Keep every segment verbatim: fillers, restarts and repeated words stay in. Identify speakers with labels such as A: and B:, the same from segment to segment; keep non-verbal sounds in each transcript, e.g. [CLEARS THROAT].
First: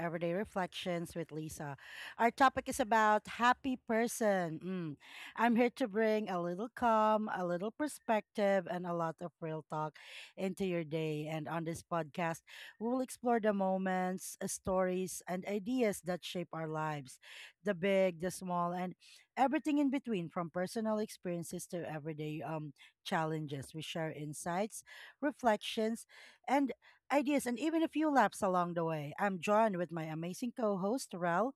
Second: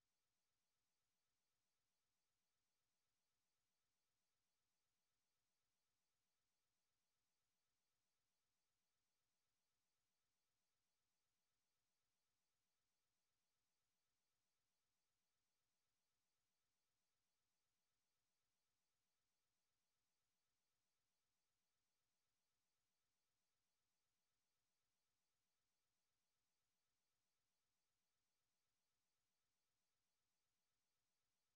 A: Everyday Reflections with Lisa. Our topic is about happy person. Mm. I'm here to bring a little calm, a little perspective, and a lot of real talk into your day. And on this podcast, we will explore the moments, uh, stories, and ideas that shape our lives, the big, the small, and everything in between, from personal experiences to everyday um, challenges. We share insights, reflections, and ideas, and even a few laps along the way. I'm John with my amazing co host, Rel,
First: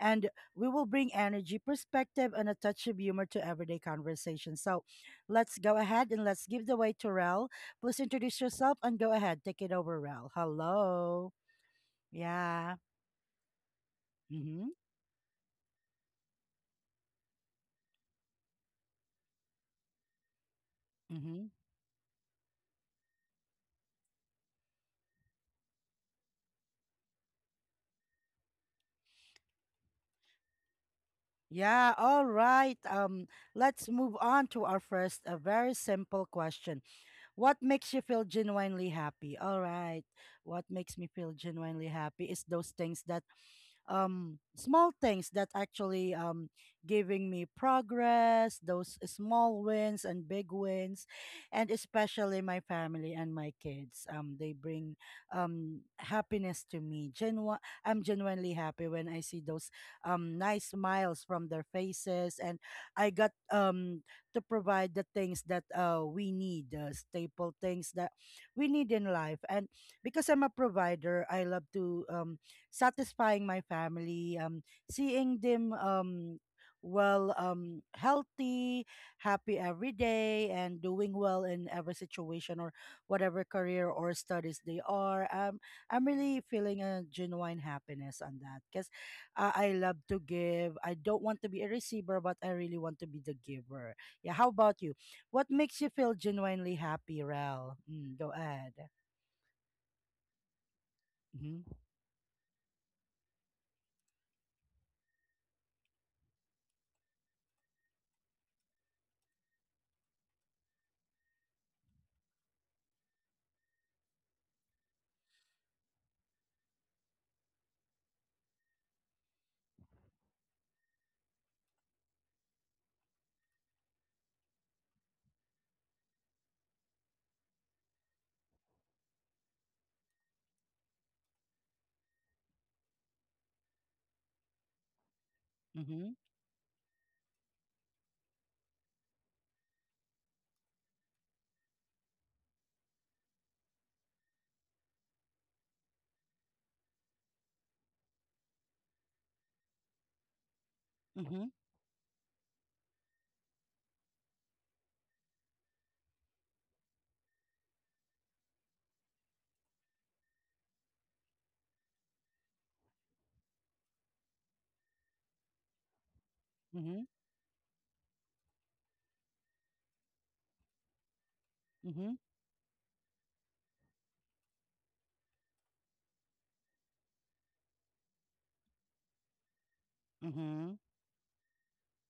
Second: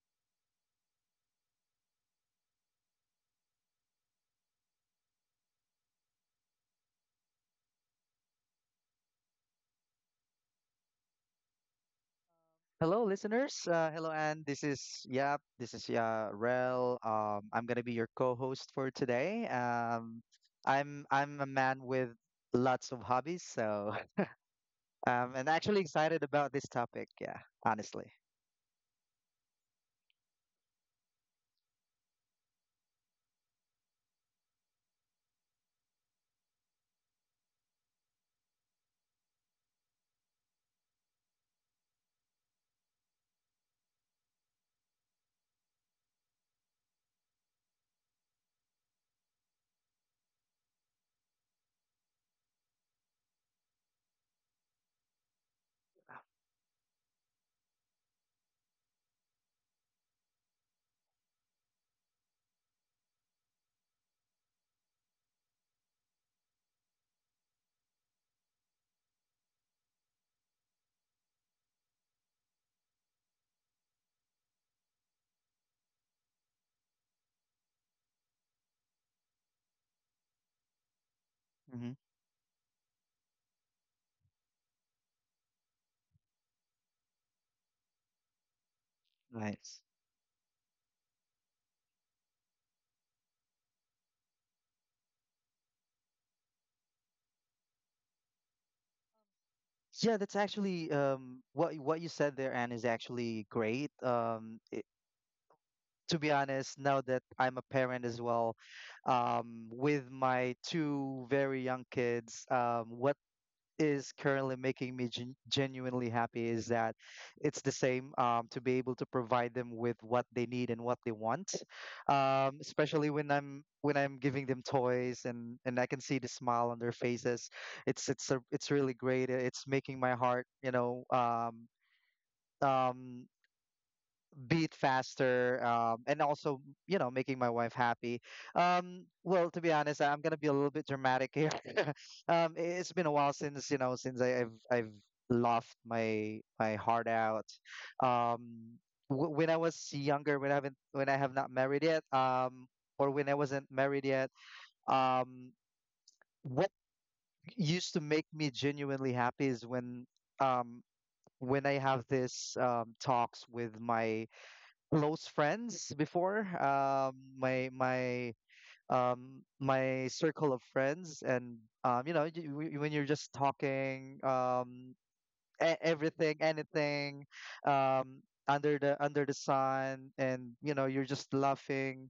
A: and we will bring energy, perspective, and a touch of humor to everyday conversation. So let's go ahead and let's give the way to Rel. Please introduce yourself and go ahead. Take it over, Rel. Hello. Yeah.
B: Hello, listeners. Uh, hello, Anne. This
A: Mm-hmm.
B: is Yap. This is yeah. Rel. Um, I'm gonna be your co-host for today. Um, I'm I'm
A: Mm-hmm.
B: a man with lots of hobbies, so [LAUGHS] um, and actually excited about this topic. Yeah, honestly.
A: Yeah, all right. Um, let's move on to our first, a very simple question. What makes you feel genuinely happy? All right. What makes me feel genuinely happy is those things that um small things that actually um giving me progress, those small wins and big wins, and especially my family and my kids, um they bring um happiness to me. Genu- I'm genuinely happy when I see those um nice smiles from their faces and I got um to provide the things that uh we need, uh, staple things that we need in life, and because I'm a provider, I love to um satisfying my family, um, seeing them, um, well, um, healthy, happy every day, and doing well in every
B: Hmm.
A: situation or whatever career or studies they are. Um, I'm really feeling a genuine happiness on that because uh, I
B: Nice.
A: love to give. I don't want to be a receiver, but I really want to be the giver. Yeah, how about you? What makes you feel genuinely happy, Rel? Mm, go ahead.
B: Yeah, that's actually um,
A: Mm-hmm.
B: what what you said there, Anne, is actually great. Um, it, to be honest, now that I'm a parent as well, um, with my two very young kids, um, what is currently making me gen- genuinely happy is that it's the same, um, to be able to provide them with what they need and what they want, um, especially when i'm when i'm giving them toys, and and I can see the smile on their faces. It's it's a, it's really great. Uh, it's making my heart, you know um, um, be it faster, um,
A: Mm-hmm.
B: and also, you know making my wife happy. Um, well, to be honest, I'm going to be a little bit dramatic here. [LAUGHS] Um, it's been a while since, you know since I, i've i've laughed my my heart out. um, w- when I was younger, when i haven't when I have
A: Mm-hmm.
B: not married yet, um, or when I wasn't married yet. um, what used to make me genuinely happy is when, um, when I have this, um, talks with my close friends before.
A: Mm-hmm.
B: Um, my my um my circle of friends, and, um,
A: Mm-hmm.
B: you know, y- w- when you're just talking, um, e- everything, anything, um, under the under the sun, and,
A: Mm-hmm.
B: you know, you're just laughing.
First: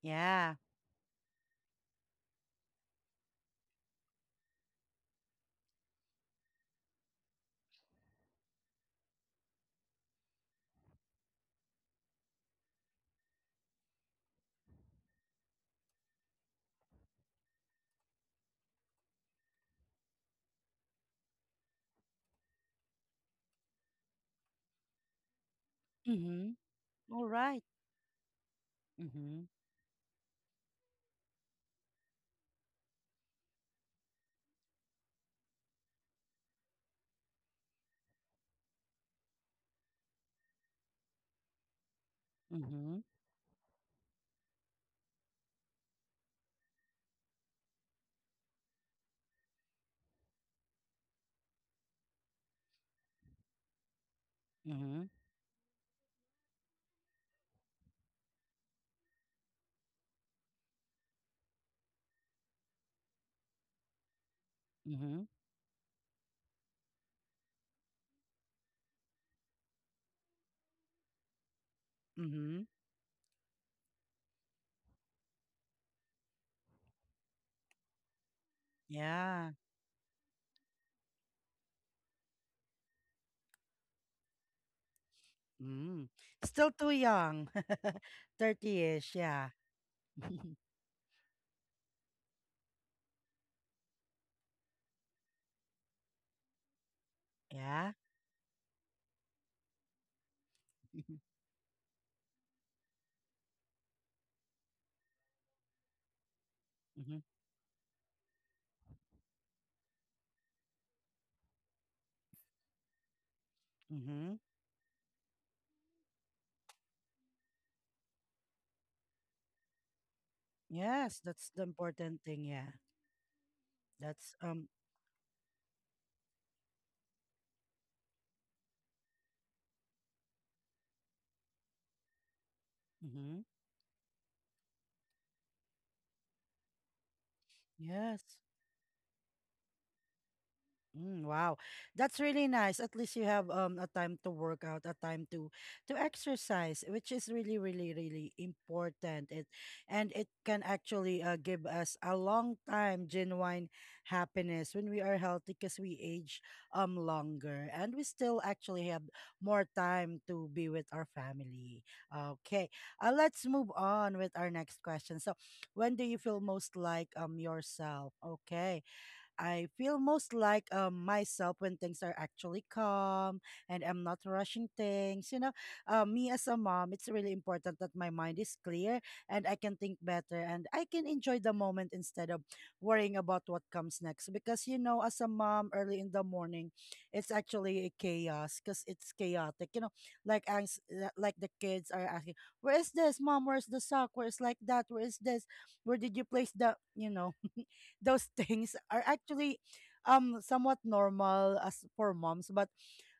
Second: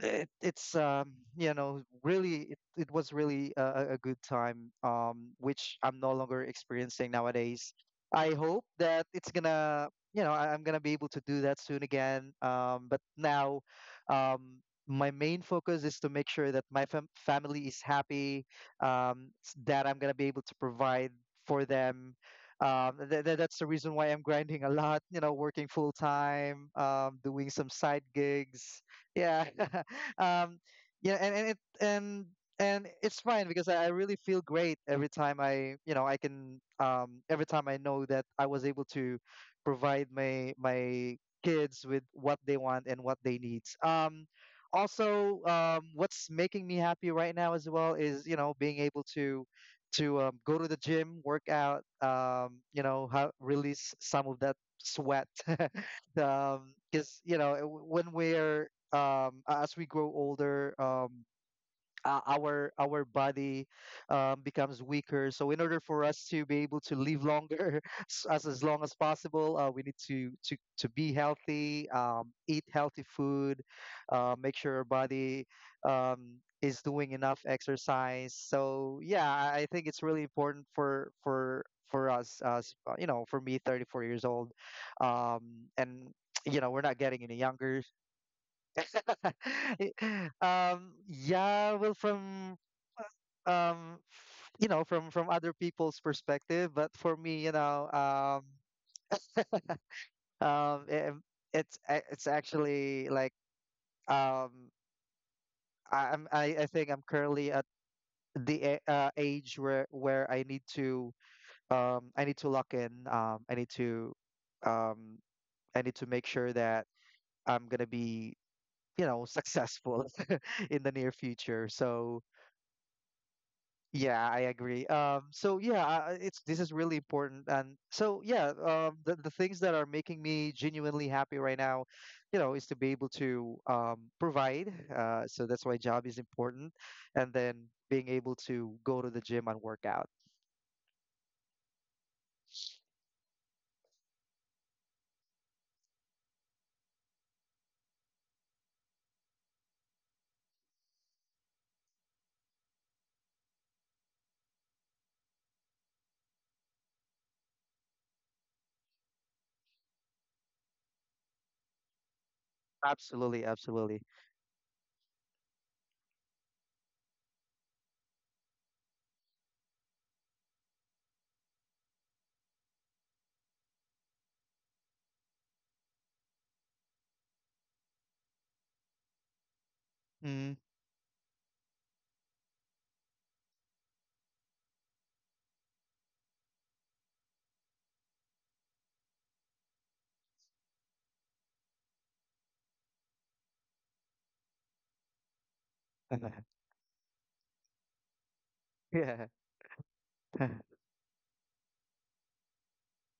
B: it,
A: Yeah.
B: it's um, you know really it, it was really a, a a good time, um, which I'm no longer experiencing nowadays. I hope that it's gonna you know I, I'm gonna be able to do that soon again, um, but now, um, my main focus is to make sure that my fam- family is happy, um, s- that I'm gonna be able to provide for them, um, th- th- that's the reason why I'm grinding a lot, you know, working full
A: Mhm.
B: time, um,
A: All
B: doing
A: right.
B: some side gigs, yeah.
A: Mhm.
B: [LAUGHS] um yeah and, and it and and it's fine because I, I really feel great, every time i you know i can um every time I know that I was able to provide my my kids with what they want and
A: Mhm.
B: what they need. Um also, um what's making me happy right now as well is, you know being able to, to um, go to the gym, work out, um you know how release some of that
A: Mhm.
B: sweat. [LAUGHS] Um because, you know when we're um, a- as we grow older, um, o- our our body, um, becomes
A: Mhm.
B: weaker. So in order for us to be able to live longer, [LAUGHS] s- as as long as possible, uh, we need to to to be healthy, um,
A: Mhm.
B: eat healthy food, uh, make sure our body, um, is doing enough exercise. So yeah,
A: Yeah.
B: I I think it's really important for for for us, as, uh, you know, for me, thirty-four years old, um,
A: Mm.
B: and [TSK] you
A: Still
B: know, we're
A: too
B: not getting any
A: young.
B: younger.
A: [LAUGHS] thirty-ish, yeah.
B: [LAUGHS]
A: [LAUGHS]
B: Um yeah, well, from, um you know from from other people's perspective, but for me, you know
A: Yeah.
B: um um it,
A: [LAUGHS]
B: it's a- it's actually like, um I, i'm I, I think I'm
A: Mhm.
B: currently at the a- uh, age where where I need to, um i need to lock in, um i need to
A: Mhm.
B: um I need to make sure that I'm gonna be, you know successful [LAUGHS] in the near
A: Yes, that's the
B: future,
A: important
B: so.
A: thing, yeah.
B: Yeah,
A: That's
B: I
A: um
B: agree. Um, so yeah, I- it's this is really important, and so yeah, um, the the things that are making me genuinely happy right now, you know, is to be able
A: mhm.
B: to, um, provide. Uh, so that's why job is important, and then being able
A: Yes.
B: to go to the gym and work out.
A: Mm, wow, that's really nice. At least you have um a time to work out, a time to to exercise, which is really, really, really important. It and it can actually uh, give us a long time genuine happiness when we are healthy, because we age um longer and we still actually have more time to be with our family. Okay, uh, let's
B: Absolutely,
A: move
B: absolutely.
A: on with our next question. So, when do you feel most like um yourself? Okay. I feel most like um, myself when things are actually calm and I'm not rushing things. You know, uh, me as a mom, it's really important that my mind is clear and I can think better
B: Mm.
A: and I can enjoy the moment instead of worrying about what comes next. Because, you know, as a mom, early in the morning, it's actually a chaos because it's chaotic. You know, like ans- li- like the kids are asking, "Where is this, mom? Where's the sock? Where's like that? Where is this? Where did you place
B: [LAUGHS]
A: the you know?" Those [LAUGHS] things are
B: Yeah.
A: actually um
B: [LAUGHS] Hmm.
A: somewhat normal as for moms, but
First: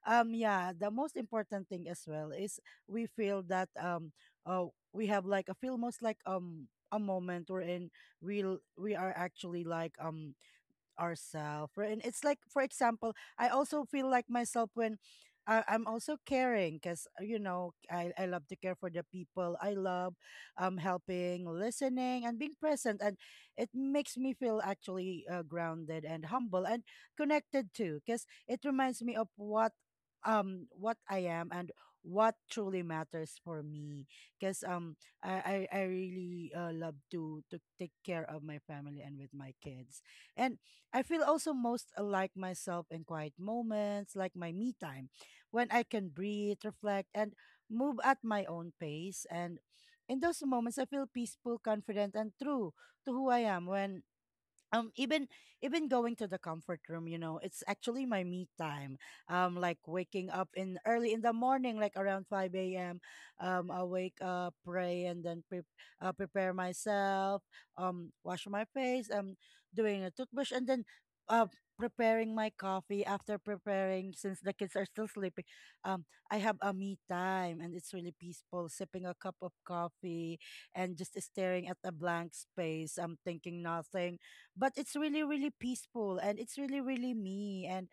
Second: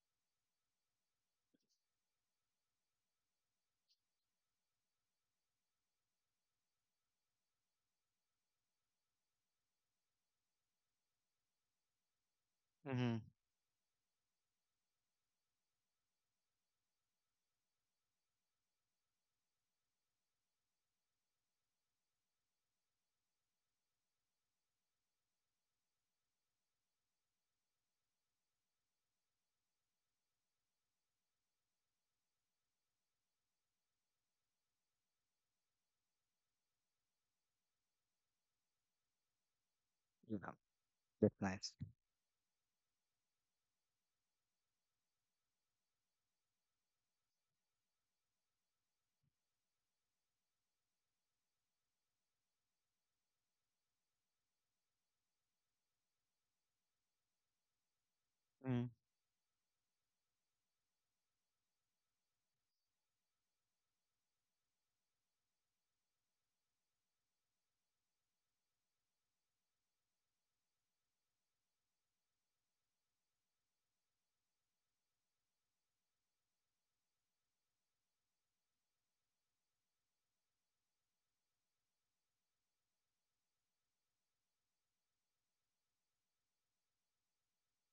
A: um yeah, the most important thing as well is we feel that um uh, we have like a feel most like um a moment wherein we we are actually like um ourselves. And it's like, for example, I also feel like myself when I, I'm also caring because, you know, I, I love to care for the people I love, um, helping, listening, and being present. And it makes me feel actually uh, grounded and humble and connected too, because it reminds me of what um what I am and what truly matters for me, because um I, I I really uh, love to to take care of my family and with my kids,
B: Yeah,
A: and I feel
B: that's
A: also
B: nice.
A: most like myself in quiet moments, like my me time, when I can breathe, reflect, and move at my own pace. And in those moments, I feel peaceful, confident, and true to who I am. When um even even going to the comfort room, you know, it's actually my me
B: Mm.
A: time. um like waking up in early in the morning like around five a.m, um I wake up, pray, and then pre- uh, prepare myself, um wash my face, um doing a toothbrush, and then uh preparing my coffee. After preparing, since the kids are still sleeping, um I have a me time and it's really peaceful sipping a cup of coffee and just staring at a blank space, I'm thinking nothing, but it's really really peaceful and it's really really me, and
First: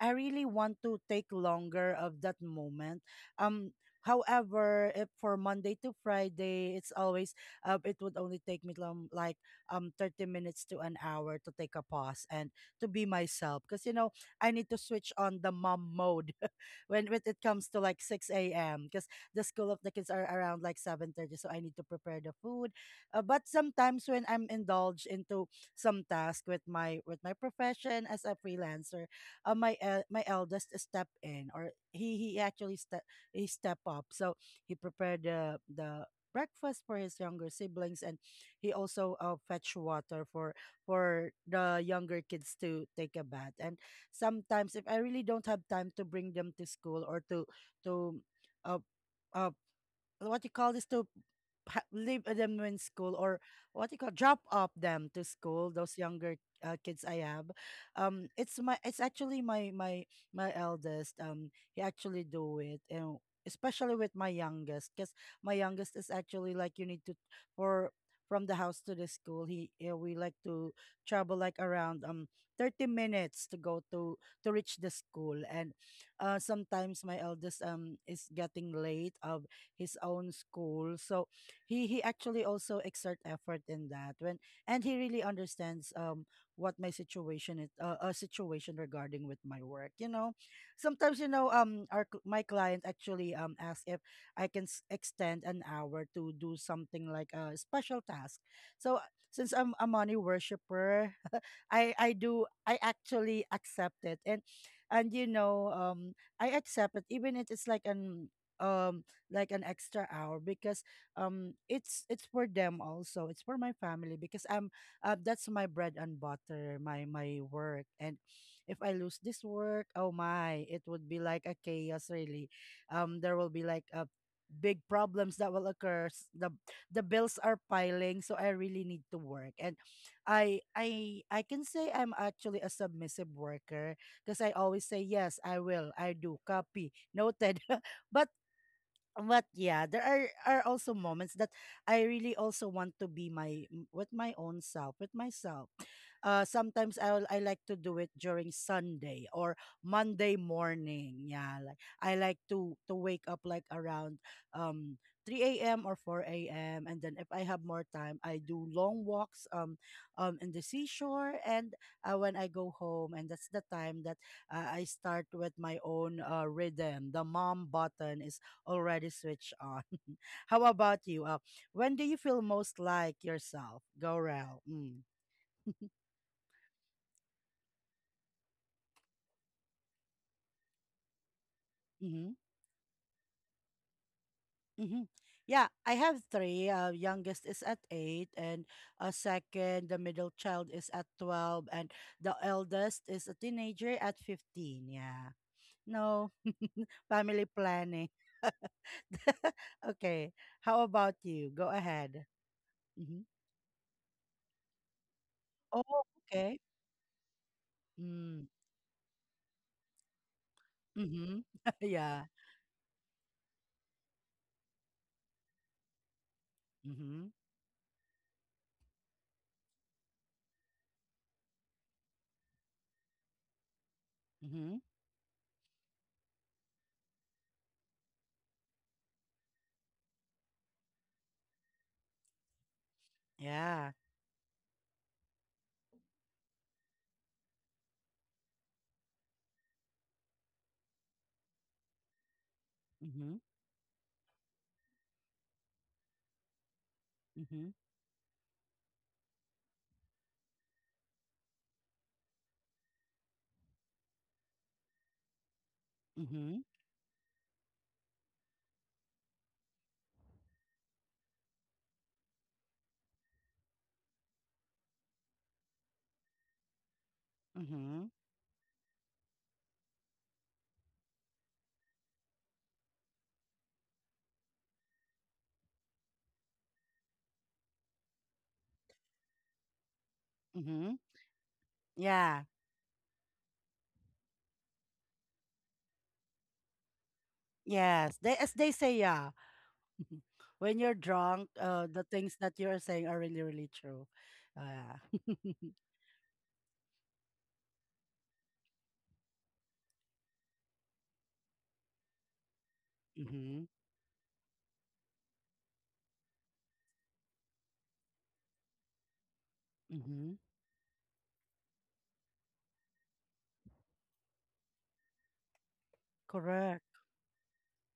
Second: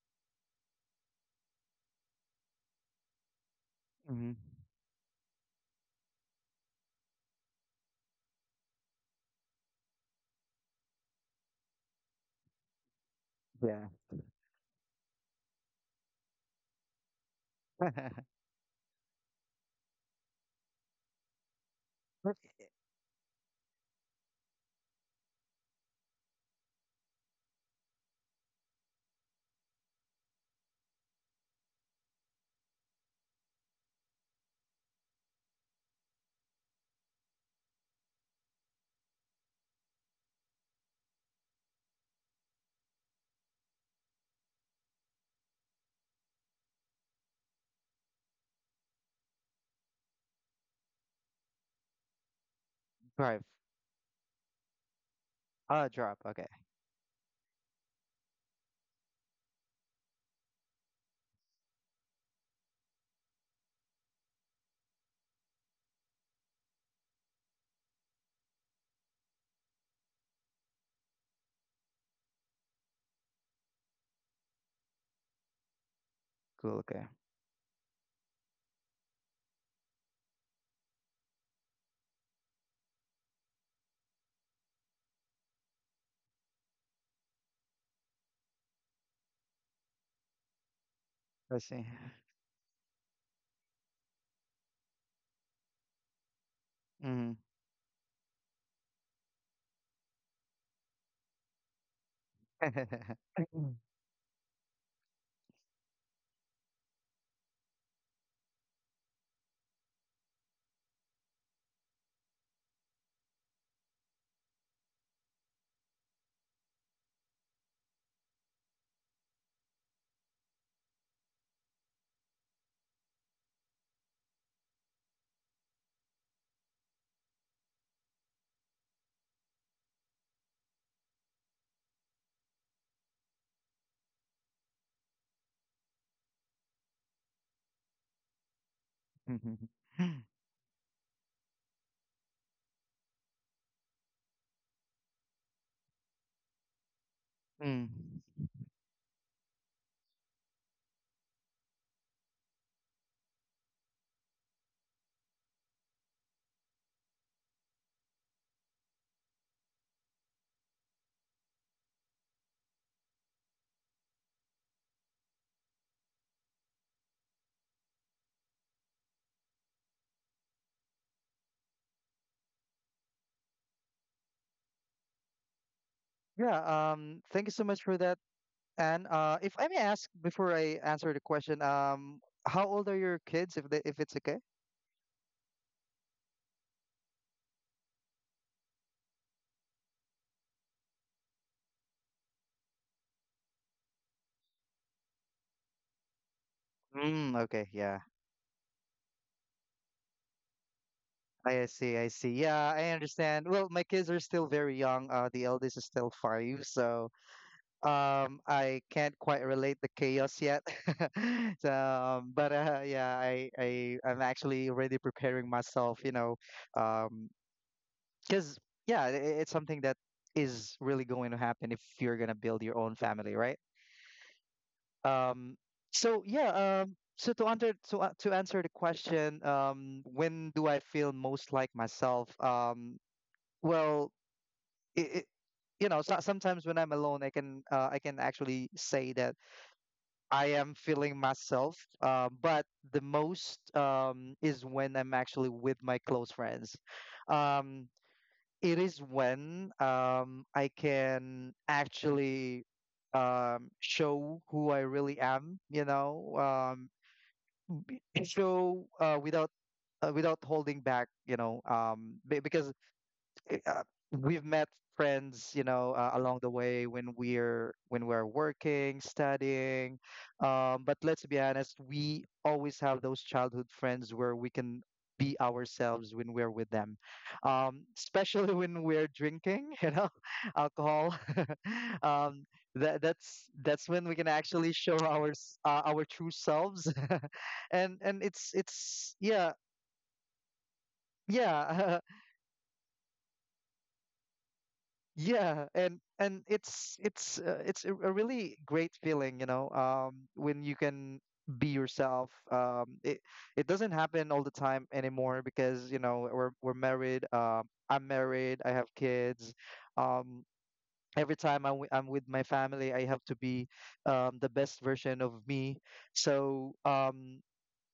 A: I really want to take longer of that moment. Um,
B: Hmm.
A: however, if for Monday to Friday, it's always uh, it would only take me long, like um thirty minutes to an hour to take a pause and to be myself, because
B: Yeah.
A: you know I need to switch on the mom mode [LAUGHS] when, when it comes to like
B: [LAUGHS]
A: six a m because the school of the kids are around like seven thirty, so I need to prepare the
B: Let's
A: food. uh, but sometimes when I'm indulged into some task with my with my profession as a freelancer, uh, my el- my eldest step in, or he he actually step, he step up, so he prepared the the breakfast for his younger siblings, and he also uh, fetch water for for the younger kids to take a bath. And sometimes if I really don't have time to bring them to school or to to uh, uh what you call this, to ha- leave them in school, or
B: drive.
A: what you call drop off them to school,
B: Ah,
A: those
B: drop.
A: younger
B: Okay.
A: uh, kids I have, um it's my, it's actually my my my eldest, um he actually do it, and especially with my youngest, because my youngest is actually like you need to for from the house to the school, he uh, we like to travel like around um thirty minutes to go to to reach the school. And uh
B: Cool.
A: sometimes
B: Okay.
A: my eldest um is getting late uh his own school. So he he actually also exert effort in that when, and he really understands um what my situation is, uh, a situation regarding with my work. You know, sometimes you know
B: Let's
A: um
B: see.
A: our cl- my client actually um asks if I can s- extend an hour to do something like
B: Mm-hmm.
A: a special task. So since I'm a money worshiper, [LAUGHS] I I do I actually
B: [LAUGHS]
A: accept it, and and you know um I accept it even if it's like an um like an extra hour, because um it's it's for them also, it's for my family, because I'm uh, that's my bread and butter, my my work. And if I lose this work, oh my, it would be like a chaos really. um there will be like a big problems that will occur. s- the the bills are piling, so I really need to work. And i i I can say I'm actually a submissive worker because I always say yes, I will, I do copy noted. [LAUGHS] but but yeah, there are are also moments that I really also want to be my m- with my own self, with myself. uh sometimes I will I like to
B: Mm.
A: do it during Sunday or Monday morning. Yeah, like I like to to wake up like around um three a.m or four a.m, and then if I have more time I do long walks, um um in the seashore, and uh, when I go home, and that's the time that uh, I start with my own uh, rhythm. The mom button is already switched on. [LAUGHS] How about you? Uh, when do you feel most like yourself? Go, Rel. Mm.
B: Yeah, um, thank you so much for that. And, uh, if I may ask before I answer the question, um,
A: Mm-hmm.
B: how old are your kids, if they, if it's okay?
A: Mm-hmm. Yeah, I have three. Uh, youngest is at eight, and a second, the middle child is at twelve, and the eldest is a teenager at fifteen. Yeah. No, [LAUGHS]
B: Mm,
A: family
B: okay, yeah.
A: planning. [LAUGHS] okay. How about you? Go
B: I see, I
A: ahead.
B: see. Yeah, I
A: Mm-hmm.
B: understand. Well, my kids are still very young. Uh, the eldest is
A: Oh,
B: still
A: okay.
B: five, so, um,
A: Mm.
B: I can't quite relate the chaos yet.
A: Mm-hmm.
B: [LAUGHS] So,
A: [LAUGHS] yeah.
B: um, but uh, Yeah, I, I, I'm actually already preparing myself, you know,
A: Mm-hmm.
B: um, because, yeah i- i- it's something that is really going to happen if you're going to build your own family, right?
A: Mm-hmm.
B: um so yeah um so to answer to, a- To answer the question, um when do I feel most like myself? Um
A: Yeah.
B: well, it, it you know so, sometimes when I'm alone, i can uh, i can actually say that I am feeling myself. Uh, but the
A: Mm-hmm.
B: most, um is when I'm actually with my close friends.
A: Mm-hmm.
B: um it is when, um, I can actually, um, show who I really am, you know.
A: Mm-hmm.
B: Um, and show, uh, without, uh, without holding back, you know. Um, be- because, eh, uh, we've met friends, you know, uh, along the way when we're
A: Mm-hmm.
B: when we're working, studying. Um, but let's be honest, we always have those childhood friends where we can be ourselves when we're with them, um, [LAUGHS] especially when we're drinking, [LAUGHS] you know,
A: Mm-hmm.
B: alcohol. [LAUGHS]
A: Yeah.
B: um, that that's that's when we can actually show our, s- uh, our true selves, [LAUGHS] and
A: Yes.
B: and
A: They
B: it's
A: as they say,
B: it's
A: yeah.
B: yeah,
A: [LAUGHS] when you're drunk, uh,
B: yeah.
A: the
B: [LAUGHS]
A: things that you're saying are really, really true. Uh, [LAUGHS]
B: Yeah, and and it's it's uh, it's a a really great feeling, you know, um, when you can be yourself. Um, it
A: mm-hmm.
B: it doesn't happen all the time anymore because, you know, we're we're married. Um, I'm married. I have kids.
A: Mm-hmm.
B: Um, every time I'm wi- I'm with my family, I have to be, um, the best version of me. So,
A: Correct.
B: um,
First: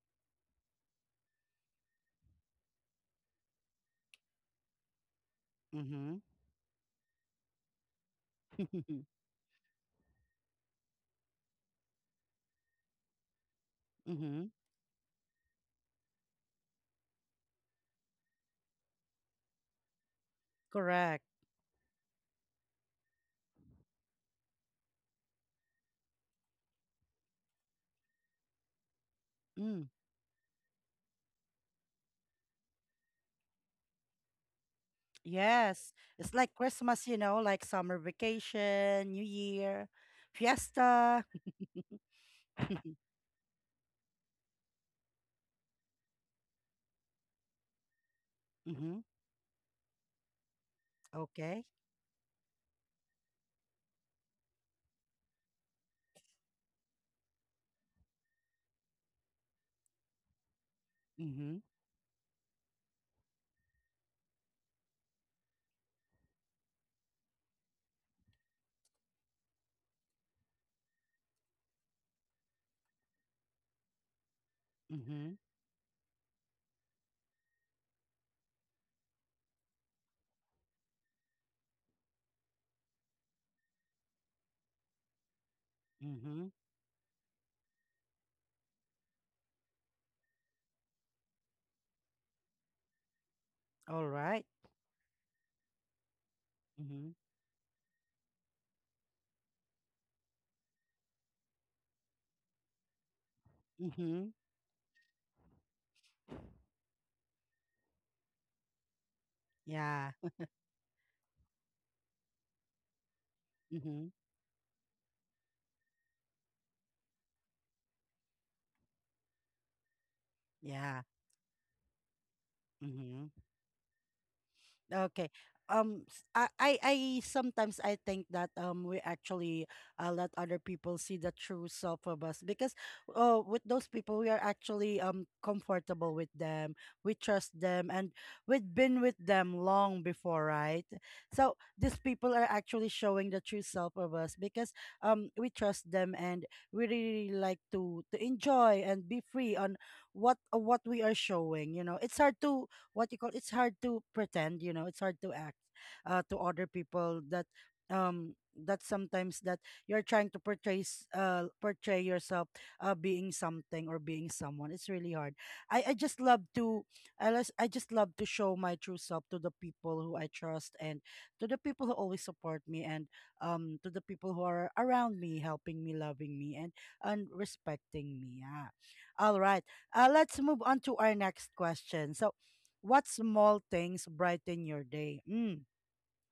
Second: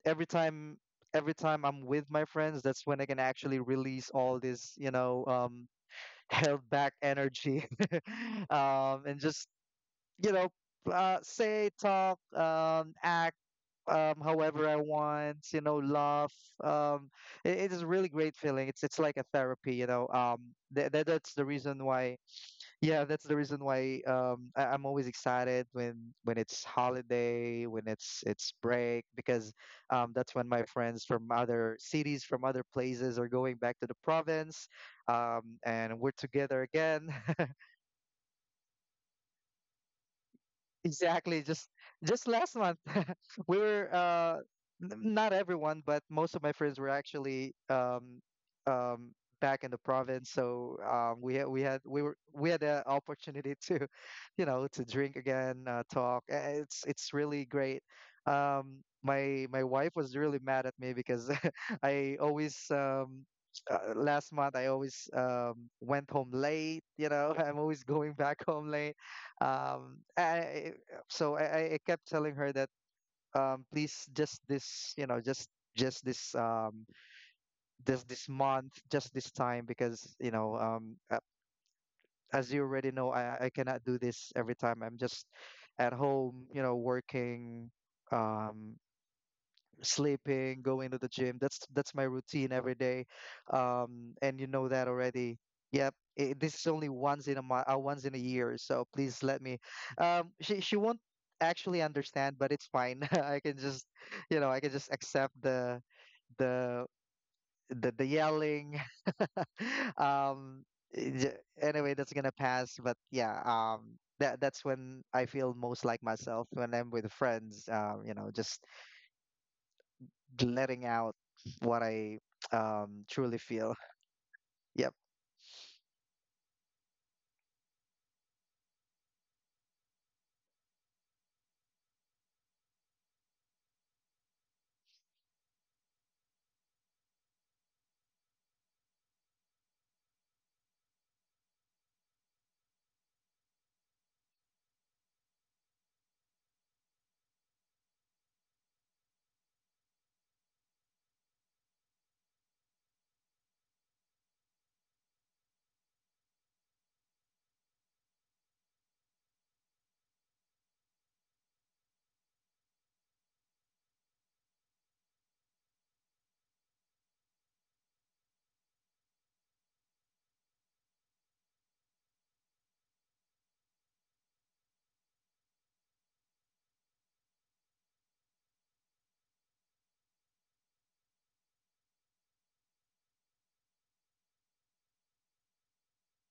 B: every time. Every time I'm with my friends, that's when I can actually release all this, you know, um,
A: Mm-hmm.
B: held back energy. [LAUGHS] Um,
A: [LAUGHS]
B: and just, you know uh, say, talk, um, act, um,
A: mm-hmm.
B: however I want, you know, laugh. um, it, it is a really great feeling. It's it's like a therapy, you know. um, th- that
A: Correct.
B: that's the reason why yeah that's the reason why, um, I, I'm always excited when when it's holiday, when it's it's break, because,
A: Mm.
B: um, that's when my friends from other cities, from other places, are going back to the province, um,
A: Yes.
B: and we're
A: It's like
B: together
A: Christmas,
B: again.
A: you know, like summer vacation, New Year, fiesta.
B: Exactly. Just just last month,
A: [LAUGHS]
B: [LAUGHS] we were uh, n- not everyone, but most of my friends were actually, um,
A: mm-hmm.
B: um, back in the province. So, um, we had we
A: Okay.
B: had we were we had the opportunity to, [LAUGHS] you know, to drink again, uh, talk. Uh, It's it's really great. Um, my my wife was really mad at me because
A: Mm-hmm.
B: [LAUGHS] I always um, uh, last month I always, um, went home late. You know, [LAUGHS] I'm always going back home late, um I, so, I, I I kept telling her that, um please, just this, you know
A: Mm-hmm.
B: just just this um just this month, just this time, because, you know um a- as you already know, I I cannot do this. Every time I'm just at
A: Mm-hmm.
B: home, you know working, um sleeping, going to the gym. That's that's my routine every day,
A: All
B: um, and
A: right.
B: you know that already. Yep, it, this is only
A: Mm-hmm.
B: once in a month, uh, once in a year. So please let me. Um, she she won't actually understand, but it's fine. [LAUGHS] I can just,
A: Mm-hmm.
B: you know, I can just accept the, the the, the yelling. [LAUGHS]
A: Yeah.
B: um, j- anyway, that's gonna pass. But yeah, um,
A: Mhm.
B: that that's when I feel most like myself, when I'm with friends. Um, you know, just letting
A: Yeah.
B: out what I, um
A: Mhm.
B: truly feel. [LAUGHS] Yep.
A: Okay. Um, s- I, I I sometimes I think that um we actually uh, let other people see the true self of us, because uh, with those people we are actually um comfortable with them, we trust them, and we've been with them long before, right? So these people are actually showing the true self of us, because um we trust them and we really like to to enjoy and be free on what what we are showing. You know, it's hard to what you call it's hard to pretend, you know it's hard to act uh, to other people that um that sometimes that you're trying to portray s- uh portray yourself uh being something or being someone. It's really hard. i i just love to i just i just love to show my true self to the people who I trust and to the people who always support me and um to the people who are around me, helping me, loving me, and and respecting me, yeah. All right, uh let's move on to our next question. so What small things brighten your day? Mm.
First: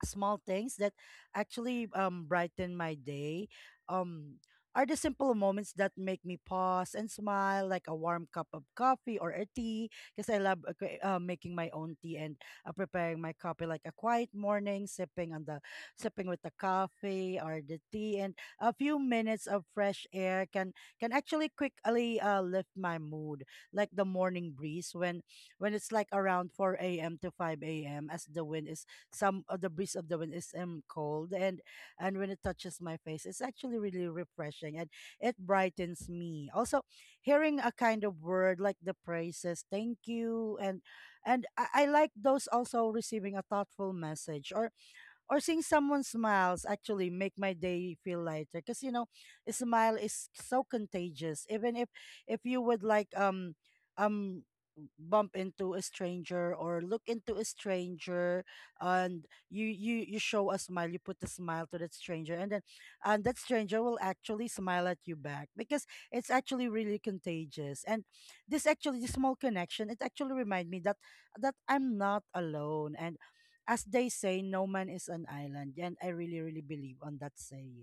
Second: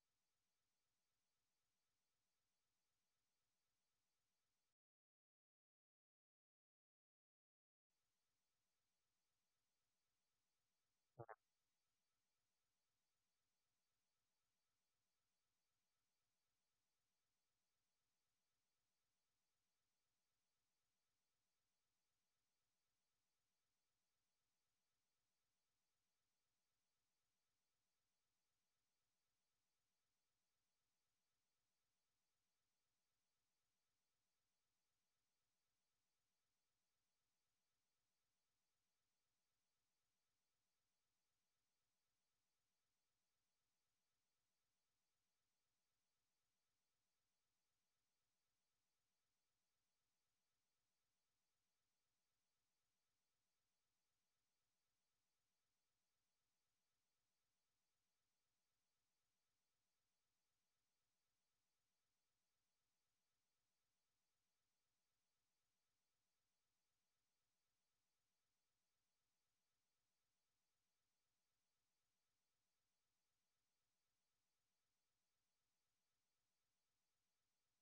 A: Small things that actually um brighten my day, um are the simple moments that make me pause and smile, like a warm cup of coffee or a tea, because I love uh, cre- uh, making my own tea and uh, preparing my coffee, like a quiet morning sipping on the sipping with the coffee or the tea. And a few minutes of fresh air can can actually quickly uh, lift my mood, like the morning breeze when when it's like around four a m a.m to five a m a.m, as the wind is, some of the breeze of the wind is um, cold, and and when it touches my face it's actually really refreshing, and it brightens me also. Hearing a kind of word, like the praises, thank you, and and i, I like those. Also, receiving a thoughtful message, or or seeing someone smiles, actually make my day feel lighter, because, you know, a smile is so contagious. Even if if you would like, um um bump into a stranger or look into a stranger, and you you you show a smile, you put a smile to that stranger, and then and that stranger will actually smile at you back, because it's actually really contagious. And this actually this small connection, it actually remind me that that I'm not alone. And as they say, no man is an island. And I really, really believe on that saying.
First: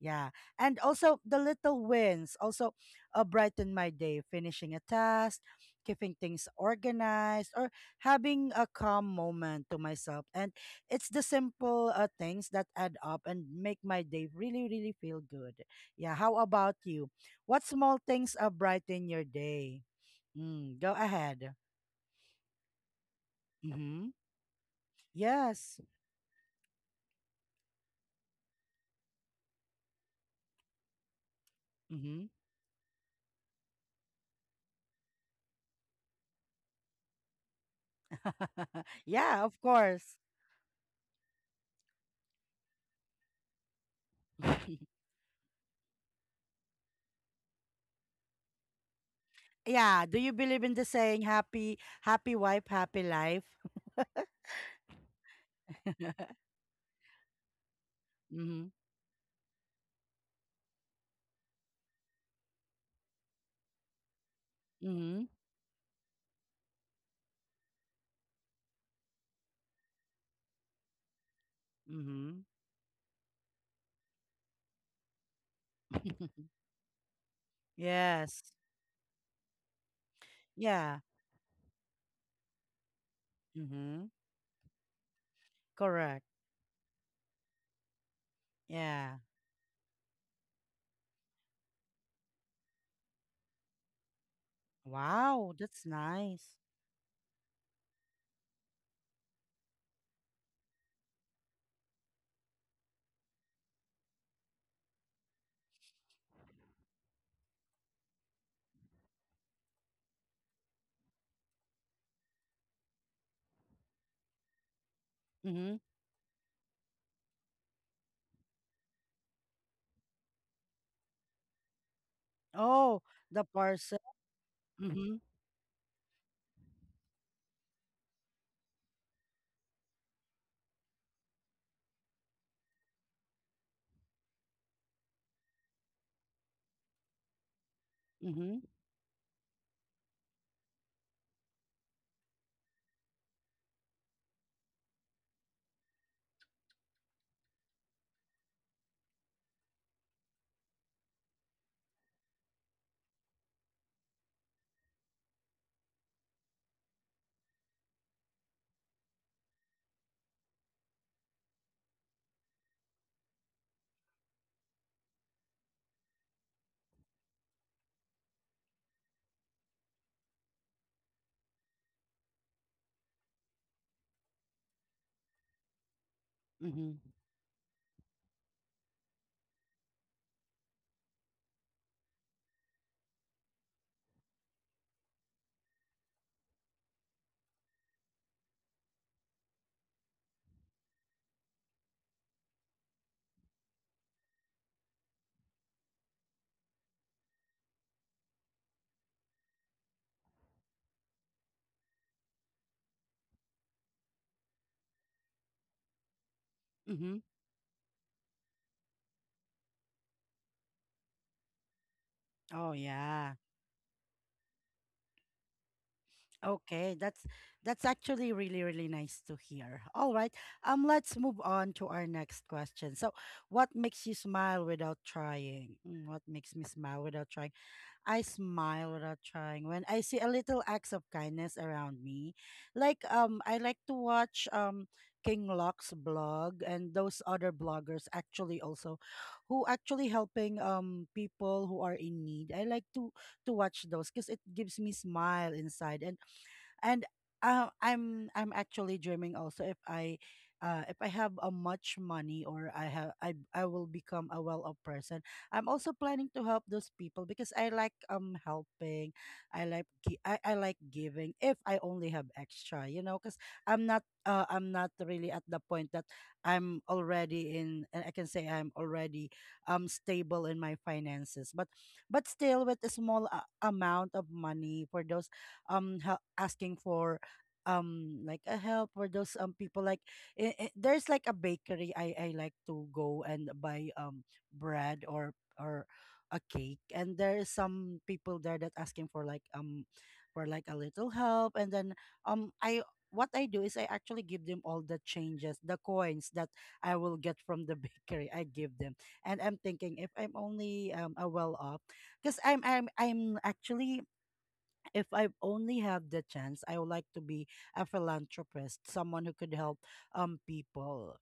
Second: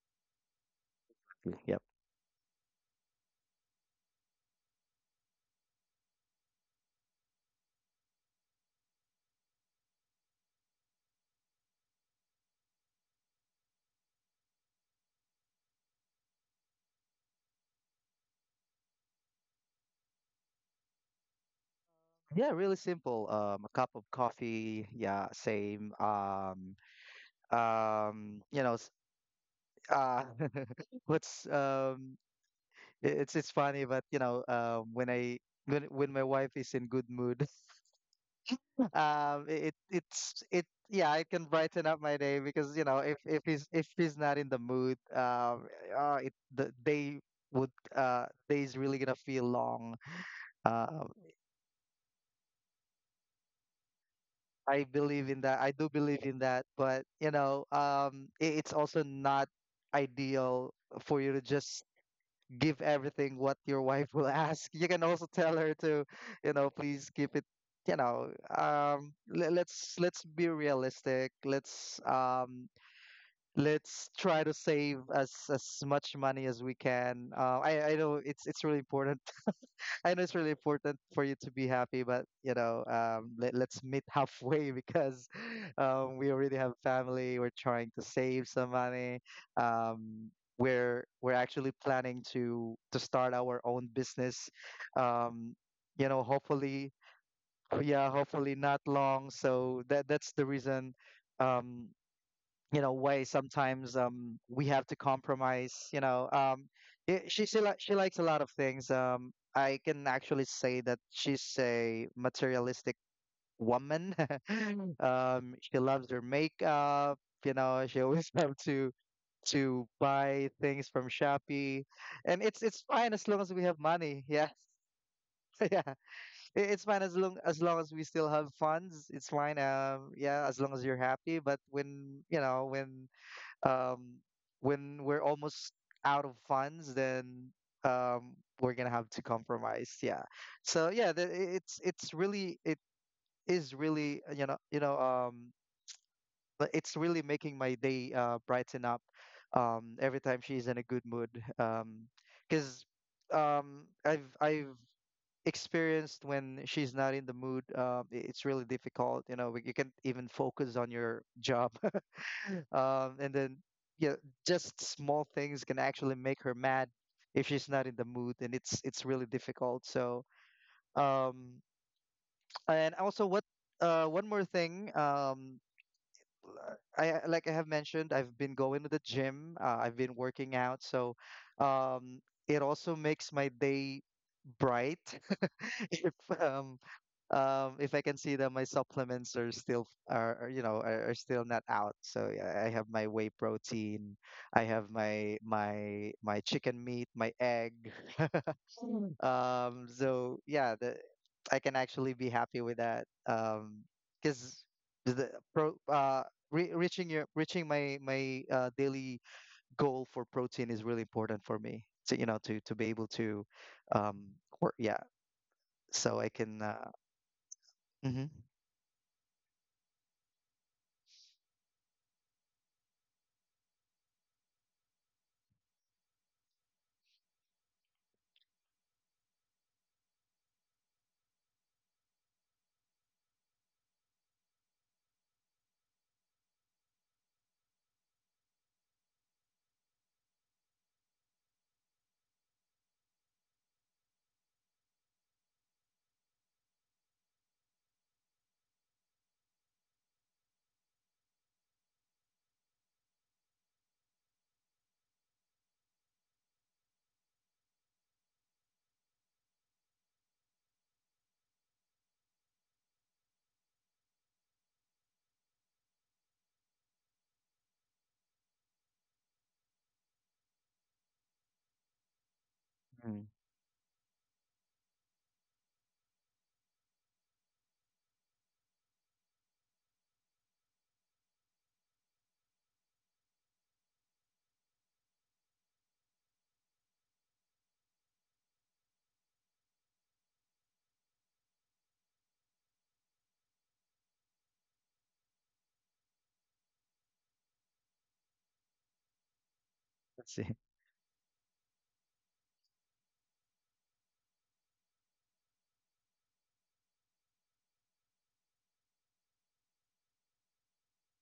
A: Yeah. And also the little
B: Yep.
A: wins also uh, brighten my day, finishing a task, keeping things organized, or having a calm moment to myself. And it's the simple uh, things that add up and make my day really, really feel good. Yeah. How about you? What small things uh, brighten your day? Mm, go ahead.
B: Yeah, really simple. Um, a cup of
A: Mm-hmm.
B: coffee. Yeah,
A: Yes.
B: same. Um, um, you know, s- uh, [LAUGHS] what's um,
A: Mm-hmm.
B: I- it's it's funny, but, you know, um, when I when when my wife is in good mood,
A: [LAUGHS]
B: [LAUGHS]
A: yeah,
B: um,
A: of
B: it
A: course.
B: it's it yeah, it can brighten up my day, because you know, if if he's if he's not in the mood,
A: [LAUGHS]
B: um, uh, it the day would uh days really gonna feel long.
A: yeah. Do you believe in the
B: Uh,
A: saying, happy happy wife, happy life?
B: I believe in that. I do
A: [LAUGHS]
B: believe in that, but you know, um, i-
A: mm-hmm.
B: it's also not ideal for you to just give everything what your wife will [LAUGHS] ask. You can
A: Mm-hmm.
B: also tell her to, you know, please keep it. You know, um, le- let's let's be realistic. Let's
A: Mm-hmm.
B: um, let's try to save as as much money
A: [LAUGHS]
B: as we can. Uh, I I know it's
A: yes.
B: it's really important. I know it's really important
A: Yeah.
B: for you to be happy, but, you know, um, let, let's meet
A: Mm-hmm.
B: halfway, [LAUGHS] because, um,
A: Correct.
B: we already have family. We're trying to save some
A: Yeah.
B: money. Um, we're we're actually planning to to start our own business. Um,
A: Wow, that's
B: you know,
A: nice.
B: hopefully, yeah, hopefully not long. So that that's the reason. Um, you know way sometimes um we have to compromise you know um it, she she, li- she likes a lot of things. um I can actually say that she's a materialistic woman. [LAUGHS] Um she
A: Mm-hmm.
B: loves her makeup. You know, she always [LAUGHS] loves to to buy things from Shopee, and it's it's
A: Oh,
B: fine as long
A: the
B: as we have
A: parcel.
B: money. Yeah.
A: Mm-hmm.
B: [LAUGHS] Yeah. It- it's fine as long as long as we still have funds. It's fine. Um yeah, as long as you're happy. But when you know when um, when we're almost out of funds, then um,
A: Mm-hmm.
B: we're gonna have to compromise. Yeah. So yeah, the, it's it's really it is really uh, you know you know um, but it's really making my day uh, brighten up um, every time she's in a good mood. Um, because um, I've I've experienced when she's not in the mood, uh, i- it's really difficult. You know, you can't even focus on your job um, and then, yeah, just small things can actually make her mad if she's not in the mood, and it's it's really difficult. So, um, and also what uh, one more thing, um, l-
A: Mm-hmm.
B: I I- like I have mentioned, I've been going to the gym. uh, I've been working out, so um, it also makes my day bright [LAUGHS] if um um, if I can see that my supplements are still are are, you know are, are still not out. So yeah, I have my whey protein, I have my my my chicken meat, my egg. Mm. Um, so yeah, the, I can actually be happy with that. Um, because the pro uh. Re- reaching
A: Mm-hmm.
B: your reaching my my uh, daily goal for protein is really important for me to you know to
A: Oh
B: to be able
A: yeah.
B: to um work. Yeah. So I can uh
A: Okay, that's that's
B: mhm.
A: actually really really nice to hear. All right, um, let's move on to our next question. So, what makes you smile without trying? Mm. What makes me smile without trying? I smile without trying when I see a little acts of kindness around me. Like, um, I like to watch um King Locke's blog and those other bloggers actually also, who actually helping um people who are in need. I like to to watch those because it gives me smile inside. and and uh, i'm i'm actually dreaming also, if i uh, if I have a much money, or I have, I I will become a well-off person. I'm also planning to help those people because I like um helping. I like gi- I, I like giving, if I only have extra, you know. Because I'm not, uh, I'm not really at the point that I'm already in uh, I can say I'm already um stable in my finances. But but still, with a
B: Mm.
A: small uh, amount of money, for those um hel- asking for um like a help, for those um people. Like, i i- there's like a bakery I I like to go and buy um bread or or a cake, and there's some people there that asking for like um for like a little help. And then um I, what I do is, I actually give them all the changes, the coins that I will get from the [LAUGHS] bakery. I give them, and I'm thinking, if I'm
B: Let's see.
A: only um a well off, because I'm I'm I'm actually, if I only have the chance, I would like to be a philanthropist, someone who could help um people.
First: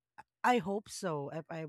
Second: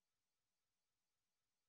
A: I hope so. If I